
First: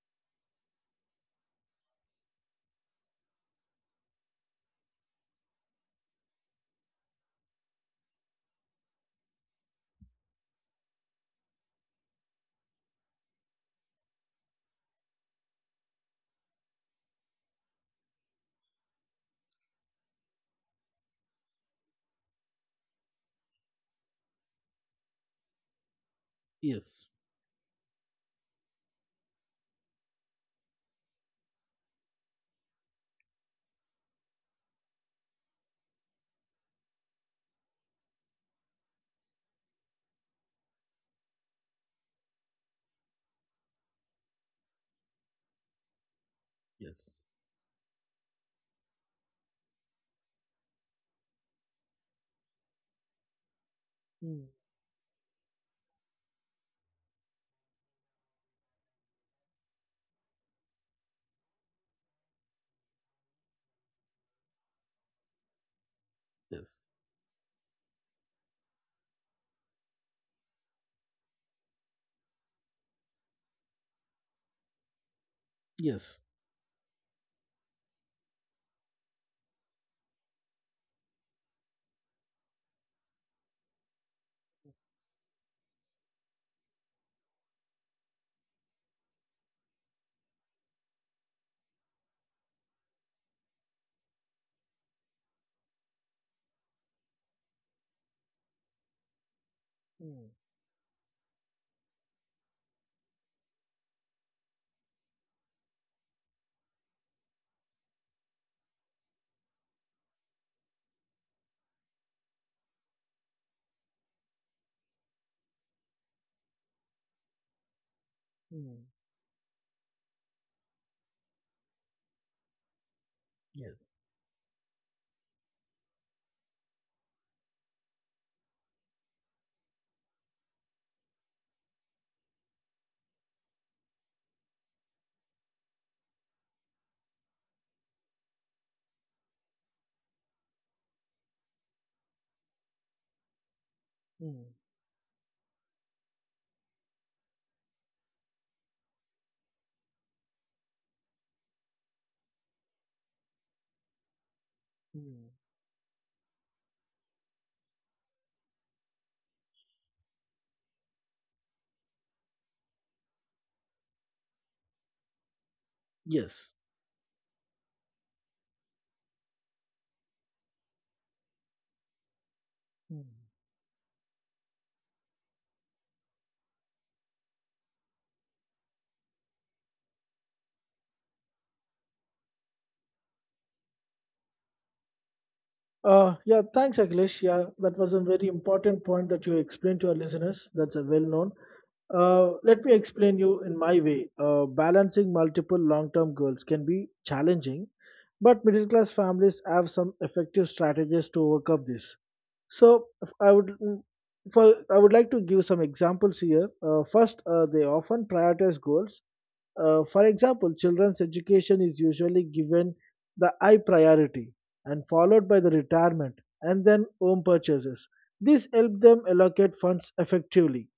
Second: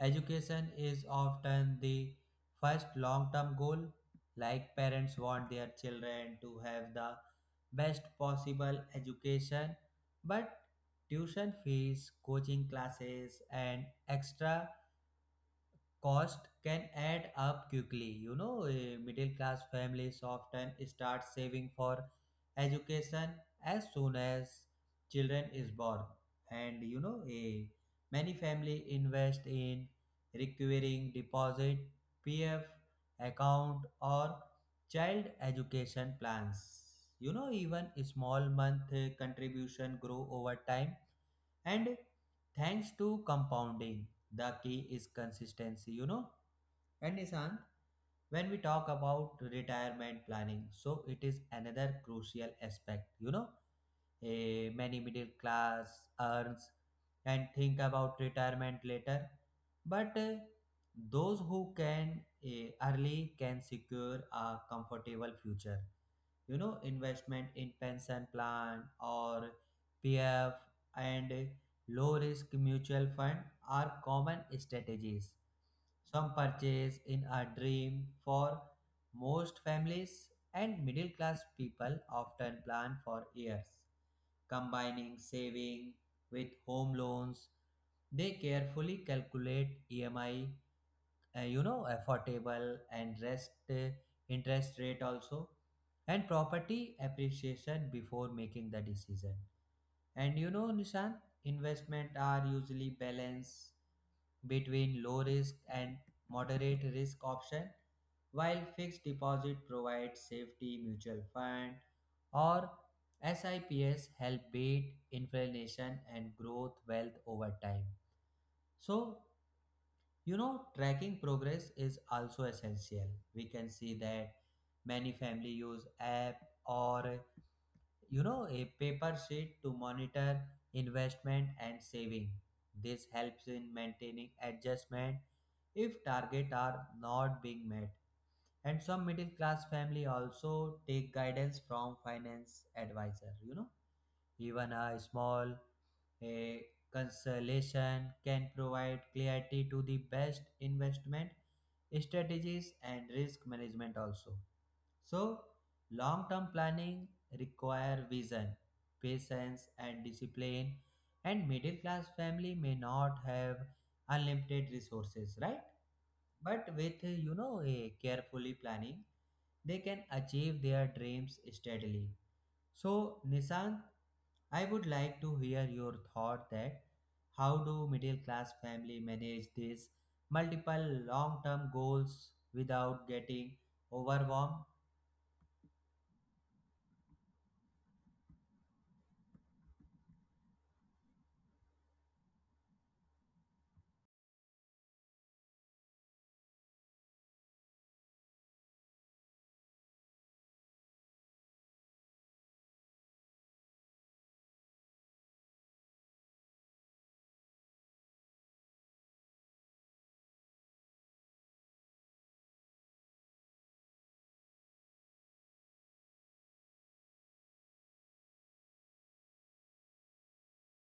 education is often the first long-term goal. Like parents want their children to have the best possible education, but tuition fees, coaching classes, and extra cost can add up quickly. You know, eh, middle class families often start saving for education as soon as children is born, and you
yes,
know, a many family invest in recurring deposit, P F account, or child education plans. You know, even small month eh, contribution grow over time and thanks to compounding, the key is consistency, you know.
yes,
And Nishan, when we talk about retirement planning, so it is another crucial aspect. You know,
mm,
eh, many middle class earns and think about retirement later, but eh, those who can eh, early can secure a comfortable future. You know,
yes,
investment in pension plan or PF and low risk mutual fund are common strategies.
yes,
Some purchase in a dream for most families, and middle class people often plan for years combining saving with home loans. They carefully calculate EMI, uh, you know, affordable and rest uh, interest rate also, and property appreciation before making the decision.
mm,
And you know, Nishan, investment are usually balanced between low risk and moderate risk option. While fixed deposit provides safety, mutual fund or SIPs help beat inflation and growth wealth over time.
mm,
So you know, tracking progress is also essential. We can
yes,
see that many family use app or you know a paper sheet to monitor investment and saving. This helps in maintaining adjustment if target are not being met. And some middle class family also take guidance from finance advisor, you know.
mm,
Even a small a consolation can provide clarity to the best investment strategies and risk management also.
mm,
So, long-term planning require vision, patience and discipline, and middle class family may not have unlimited resources, right?
yes.
But with you know a carefully planning, they can achieve their dreams steadily. So, Nishant, I would like to hear your thought that how do middle class family manage these multiple long-term goals without getting overwhelmed?
Uh, yeah, thanks, Akhilesh. Yeah, that was a very important point that you explained to our listeners. That's a well known. Uh, let me explain you in my way. Uh, balancing multiple long term goals can be challenging, but middle class families have some effective strategies to overcome this. So, if I would mm, for I would like to give some examples here. Uh, first, uh, they often prioritize goals. Uh, for example, children's education is usually given the I priority and followed by the retirement and then home purchases. This helps them allocate funds effectively.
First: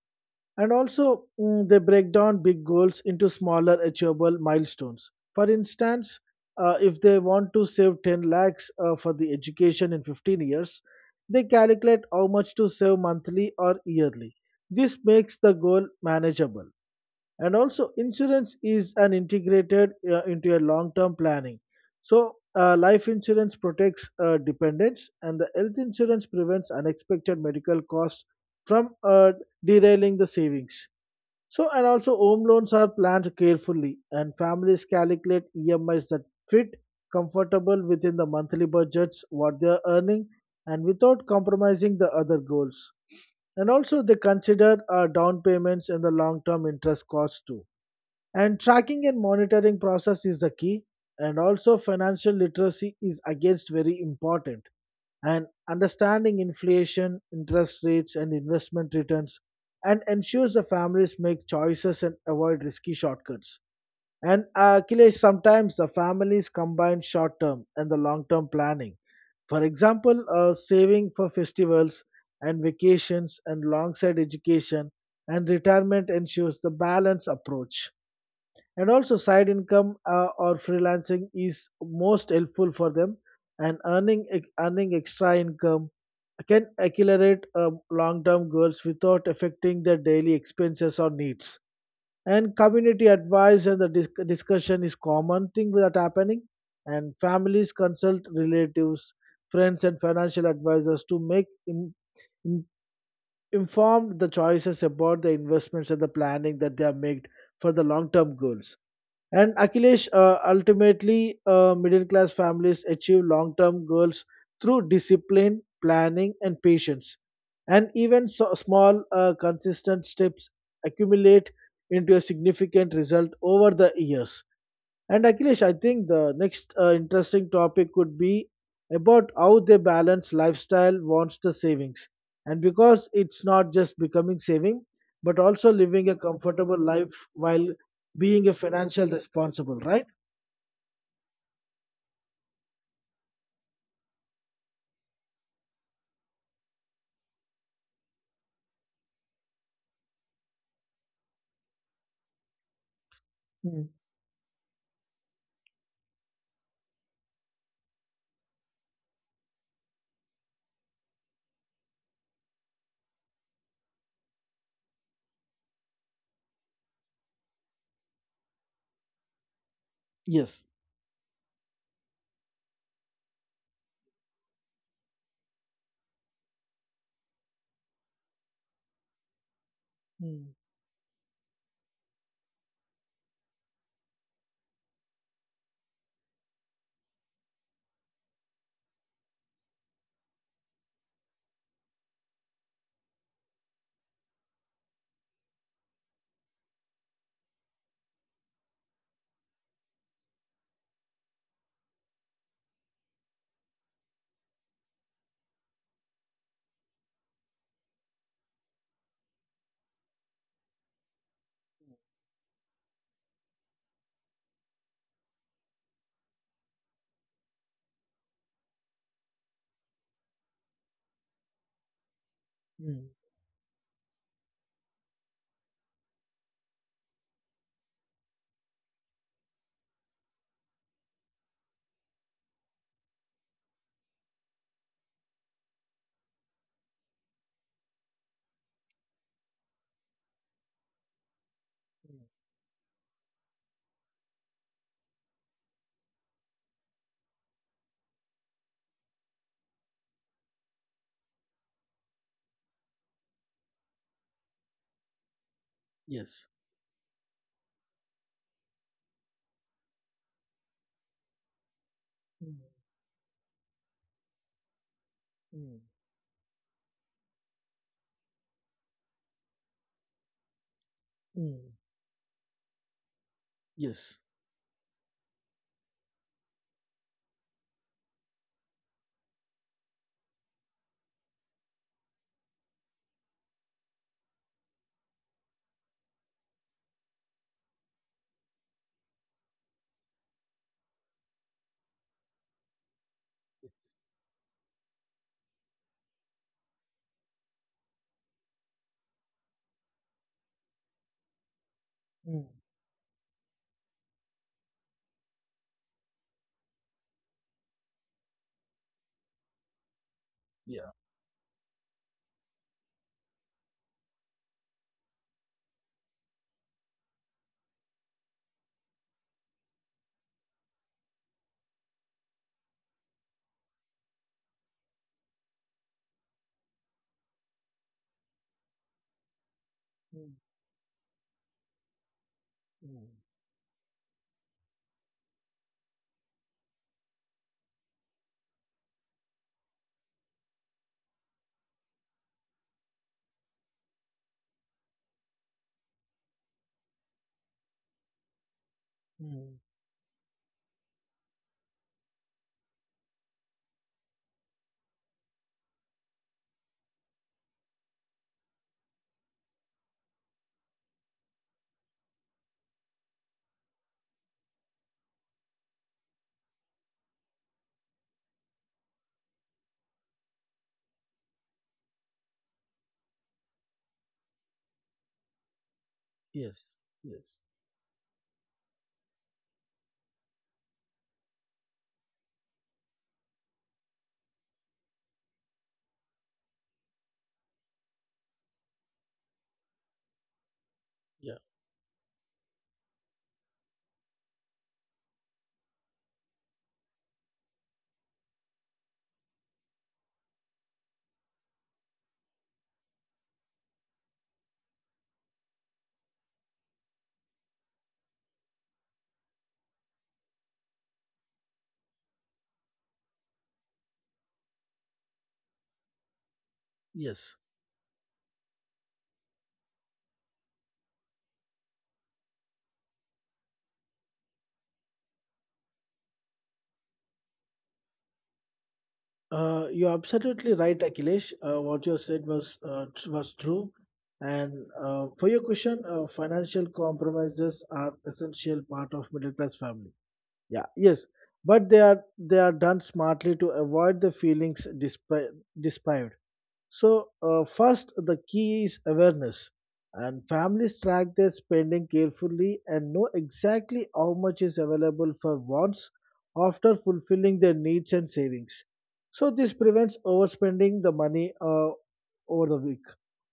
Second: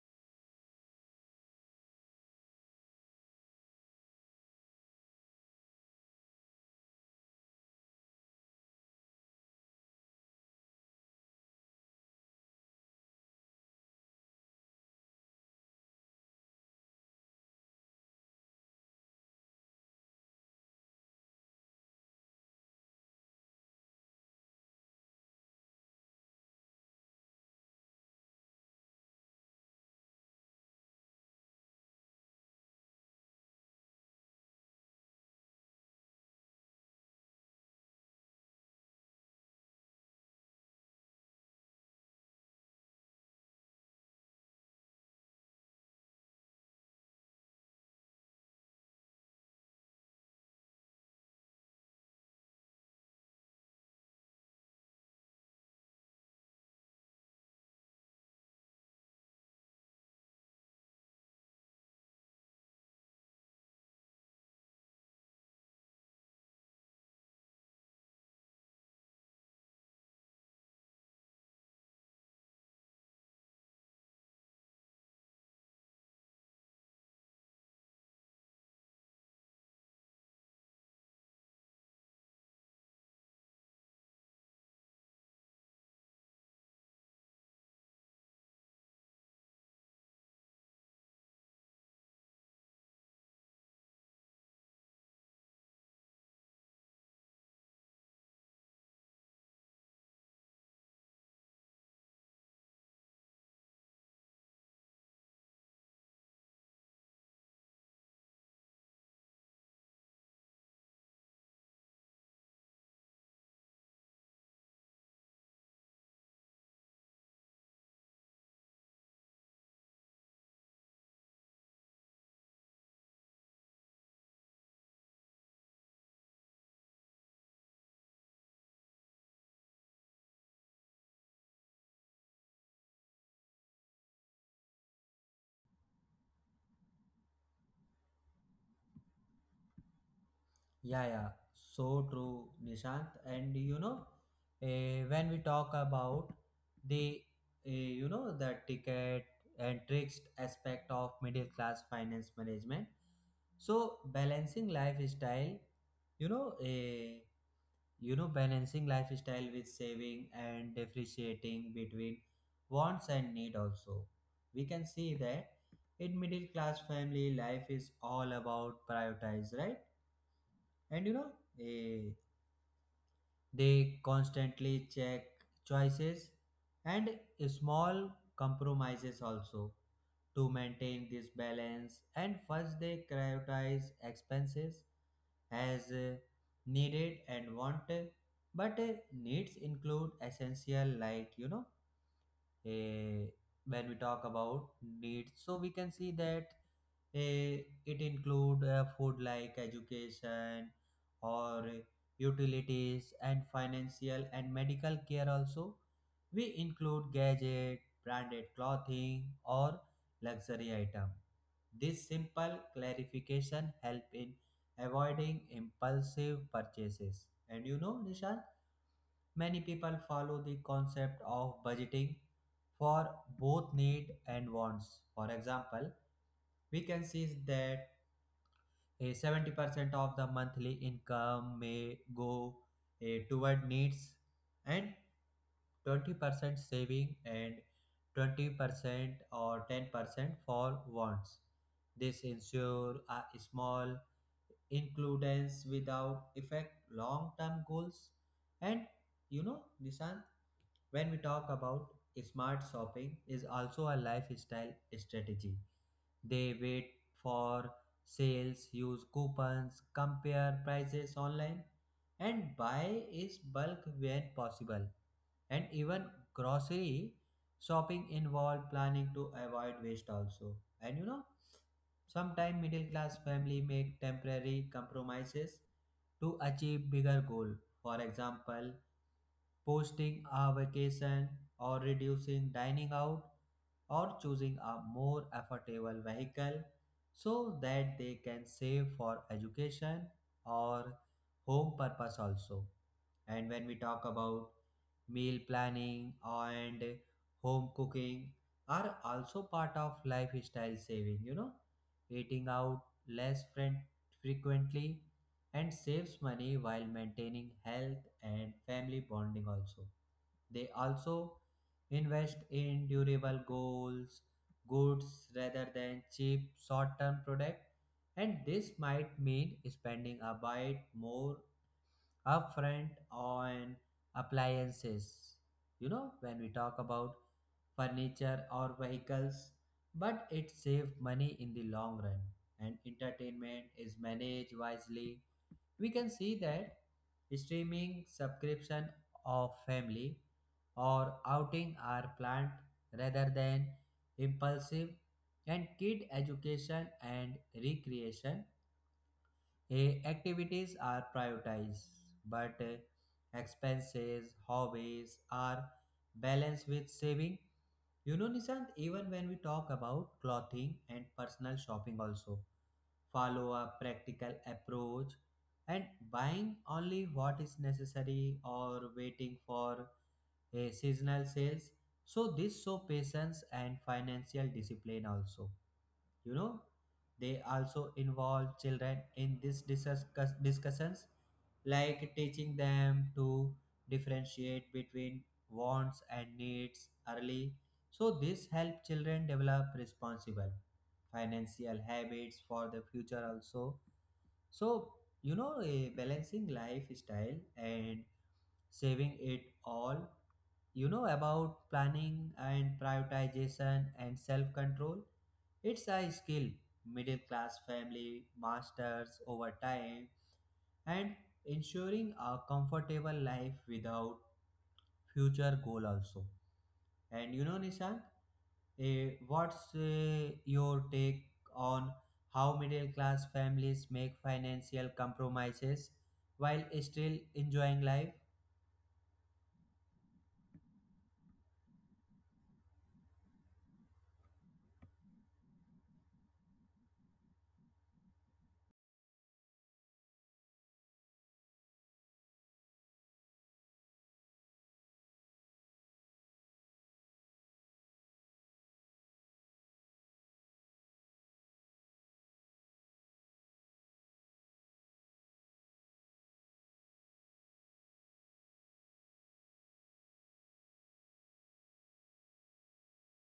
And also, mm, they break down big goals into smaller, achievable milestones. For instance, uh, if they want to save ten lakhs uh, for the education in fifteen years, they calculate how much to save monthly or yearly. This makes the goal manageable. And also insurance is an integrated uh, into your long term planning. So uh, life insurance protects uh, dependents and the health insurance prevents unexpected medical costs from uh, derailing the savings. So, and also home loans are planned carefully, and families calculate E M Is that fit comfortable within the monthly budgets, what they are earning, and without compromising the other goals. And also, they consider uh, down payments and the long term interest costs too. And tracking and monitoring process is the key. And also, financial literacy is against very important, and understanding inflation, interest rates, and investment returns, and ensures the families make choices and avoid risky shortcuts. And uh, Akhilesh, sometimes the families combine short term and the long term planning. For example, uh, saving for festivals and vacations and alongside education and retirement ensures the balanced approach. And also side income uh, or freelancing is most helpful for them, and earning e, earning extra income can accelerate um, long-term goals without affecting their daily expenses or needs. And community advice and the dis- discussion is common thing that happening, and families consult relatives, friends, and financial advisors to make im- informed the choices about the investments and the planning that they have made for the long-term goals. And Akhilesh, uh, ultimately, uh, middle-class families achieve long-term goals through discipline, planning, and patience. And even so, small, uh, consistent steps accumulate into a significant result over the years. And Akhilesh, I think the next uh, interesting topic could be about how they balance lifestyle wants the savings. And because it's not just becoming saving, but also living a comfortable life while being a financial responsible, right?
Yeah, yeah, so true, Nishant. And you know, eh, when we talk about the eh, you know the ticket and tricks aspect of middle class finance management,
Mm,
so balancing lifestyle, you know, eh, you know, balancing lifestyle with saving and differentiating between wants and need also. We can see that in middle class family, life is all about prioritize, right?
yes,
And you know, eh, they constantly check choices and small compromises also
mm,
to maintain this balance. And first they prioritize expenses as uh, needed and wanted, but uh, needs include essential, like you know, uh, when we talk about needs, so we can see that Eh, it include uh, food, like education or utilities and financial and medical care also. We include gadget, branded clothing or luxury item. This simple clarification help in avoiding impulsive purchases. And you know, Nishant, many people follow the concept of budgeting
mm,
for both need and wants. For example, we can see that a seventy percent of the monthly income may go eh, toward needs, and twenty percent saving, and twenty percent or ten percent for wants. This
mm,
ensure a small inclusions without affect long-term goals. And you know, Nishant, when we talk about smart shopping is also a lifestyle strategy.
yes,
They wait for sales, use coupons, compare prices online, and
mm,
buy is bulk when possible. And
mm,
even grocery shopping involve planning to avoid waste also. And you know,
mm,
sometimes middle class family make
yes,
temporary compromises to achieve bigger goal. For example, posting a vacation or reducing dining out or choosing a more affordable vehicle so that they can save for education or home purpose also. And when we talk about meal planning and home cooking are also part of lifestyle saving. You know, eating
mm,
out less friend frequently and saves money while maintaining health and family bonding also. They
yeah,
also invest in durable goals, goods rather than cheap short-term product, and this might mean spending a bit more upfront on appliances. You know, when we talk about furniture or vehicles, but
mm,
it saves money in the long run. And
mm,
entertainment is managed wisely. We can see that streaming subscription of family or outing are planned rather than impulsive. And kid education and recreation
mm,
eh, activities are prioritized, but eh, expenses hobbies are balanced with saving. You know, Nishant, even when we talk about clothing and personal shopping also follow a practical approach, and buying only what is necessary or waiting for a seasonal sales. So this show patience and financial discipline also. You know,
yes, yes,
they also involve children in these discuss- discussions, like teaching them to differentiate between wants and needs early, so this helps children develop responsible
yeah,
financial habits for the future also. So, you know, a balancing lifestyle and saving it all, you know, about planning and prioritization and self control. It's a skill middle class family masters over time, and ensuring a comfortable life without future goal also. And
yes.
you know, Nishant, eh, what's eh, your take on how middle class families make financial compromises while still enjoying life?
Uh, you're absolutely right, Akhilesh. Uh, what you said was uh, tr- was true. And uh, for your question, uh, financial compromises are essential part of middle class family. Yeah, yes, but they are they are done smartly to avoid the feelings despi- despised. So, uh, first, the key is awareness, and families track their spending carefully and know exactly how much is available for wants after fulfilling their needs and savings. So, this prevents overspending the money uh, over the week.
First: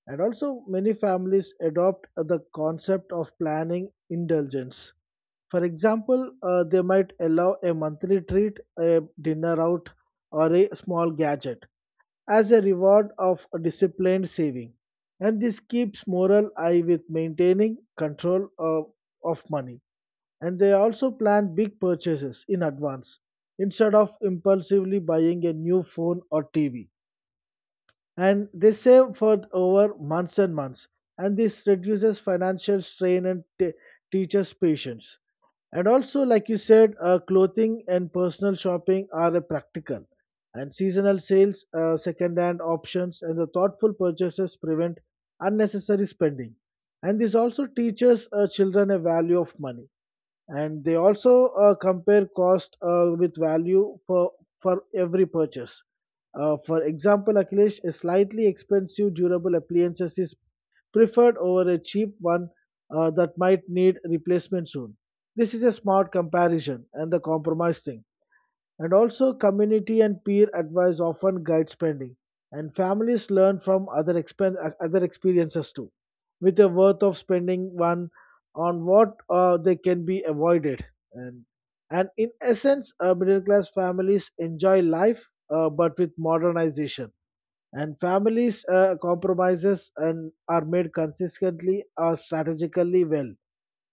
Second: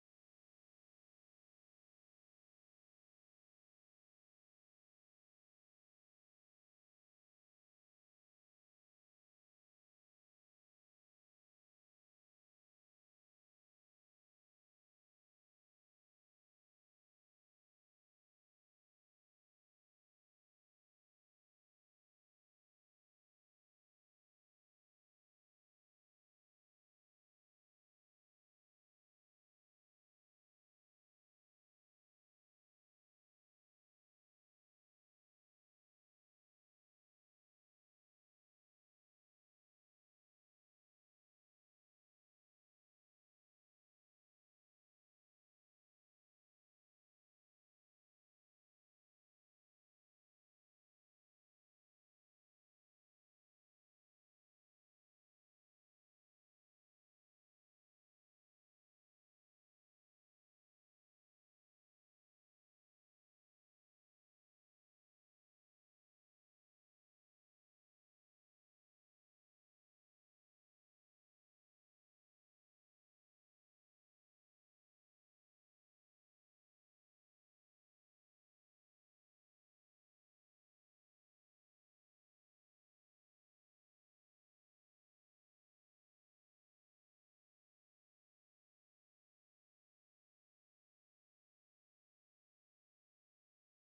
And also, many families adopt the concept of planning indulgence. For example, uh, they might allow a monthly treat, a dinner out, or a small gadget as a reward of disciplined saving. And this keeps moral eye with maintaining control of, of money. And they also plan big purchases in advance instead of impulsively buying a new phone or T V. And they save for over months and months. And this reduces financial strain and t- teaches patience. And also, like you said, uh, clothing and personal shopping are a practical, and seasonal sales, uh, second-hand options, and the thoughtful purchases prevent unnecessary spending. And this also teaches uh, children a value of money. And they also uh, compare cost uh, with value for for every purchase. Uh, for example, Akhilesh, a slightly expensive durable appliances is preferred over a cheap one uh, that might need replacement soon. This is a smart comparison and the compromise thing. And also, community and peer advice often guide spending, and families learn from other, expen- uh, other experiences too, with a worth of spending one on what uh, they can be avoided. And, and in essence, uh, middle class families enjoy life uh, but with modernization. And families' uh, compromises and are made consistently or strategically well,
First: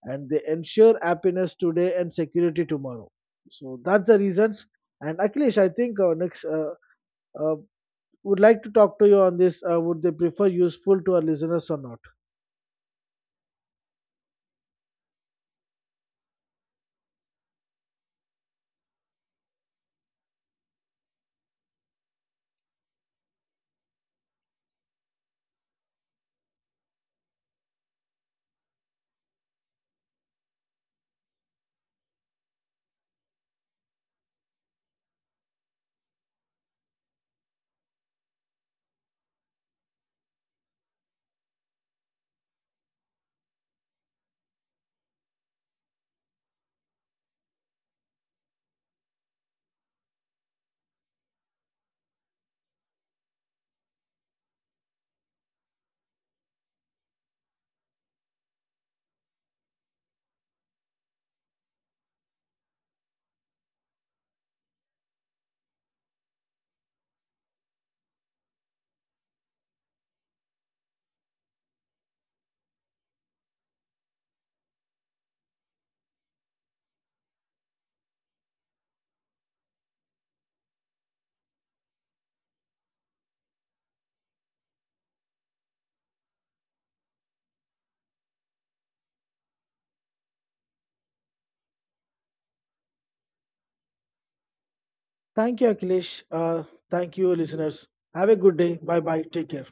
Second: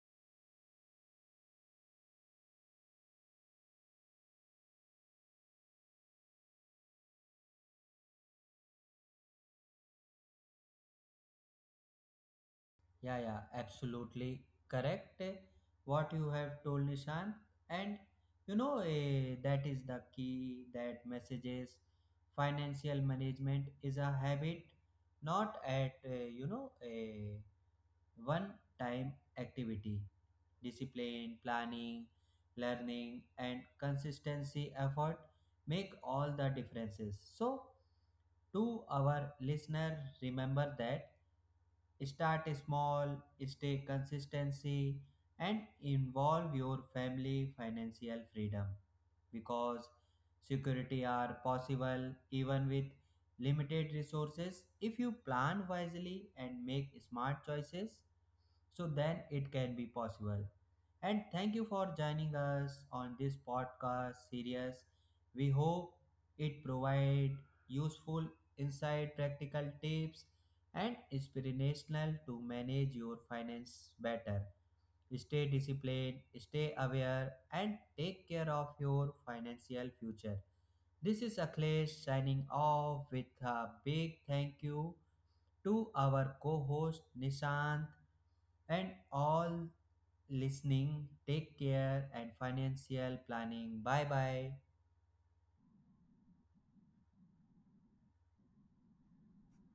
and they ensure happiness today and security tomorrow. So that's the reasons. And Akhilesh, I think uh, next uh, uh, would like to talk to you on this. Uh, would they prefer useful to our listeners or not?
Yeah, yeah, absolutely correct. eh, What you have told, Nishan. And you know, eh, that is the key that messages financial management is a habit, not at, eh, you know, a one time activity. Discipline, planning, learning, and consistency effort make all the differences. So, to our listener, remember that. Start small, stay consistency, and involve your family financial freedom, because security are possible even with limited resources if you plan wisely and make smart choices, so then it can be possible. And thank you for joining us on this podcast series. We hope it provide useful insight, practical tips, and inspirational to manage your finance better. Stay disciplined, stay aware, and take care of your financial future. This is Akhilesh signing off with a big thank you to our co-host Nishant and all listening. Take care and financial planning. Bye bye.
Thank you, Akhilesh. Uh, thank you, listeners. Have a good day. Bye bye. Take care.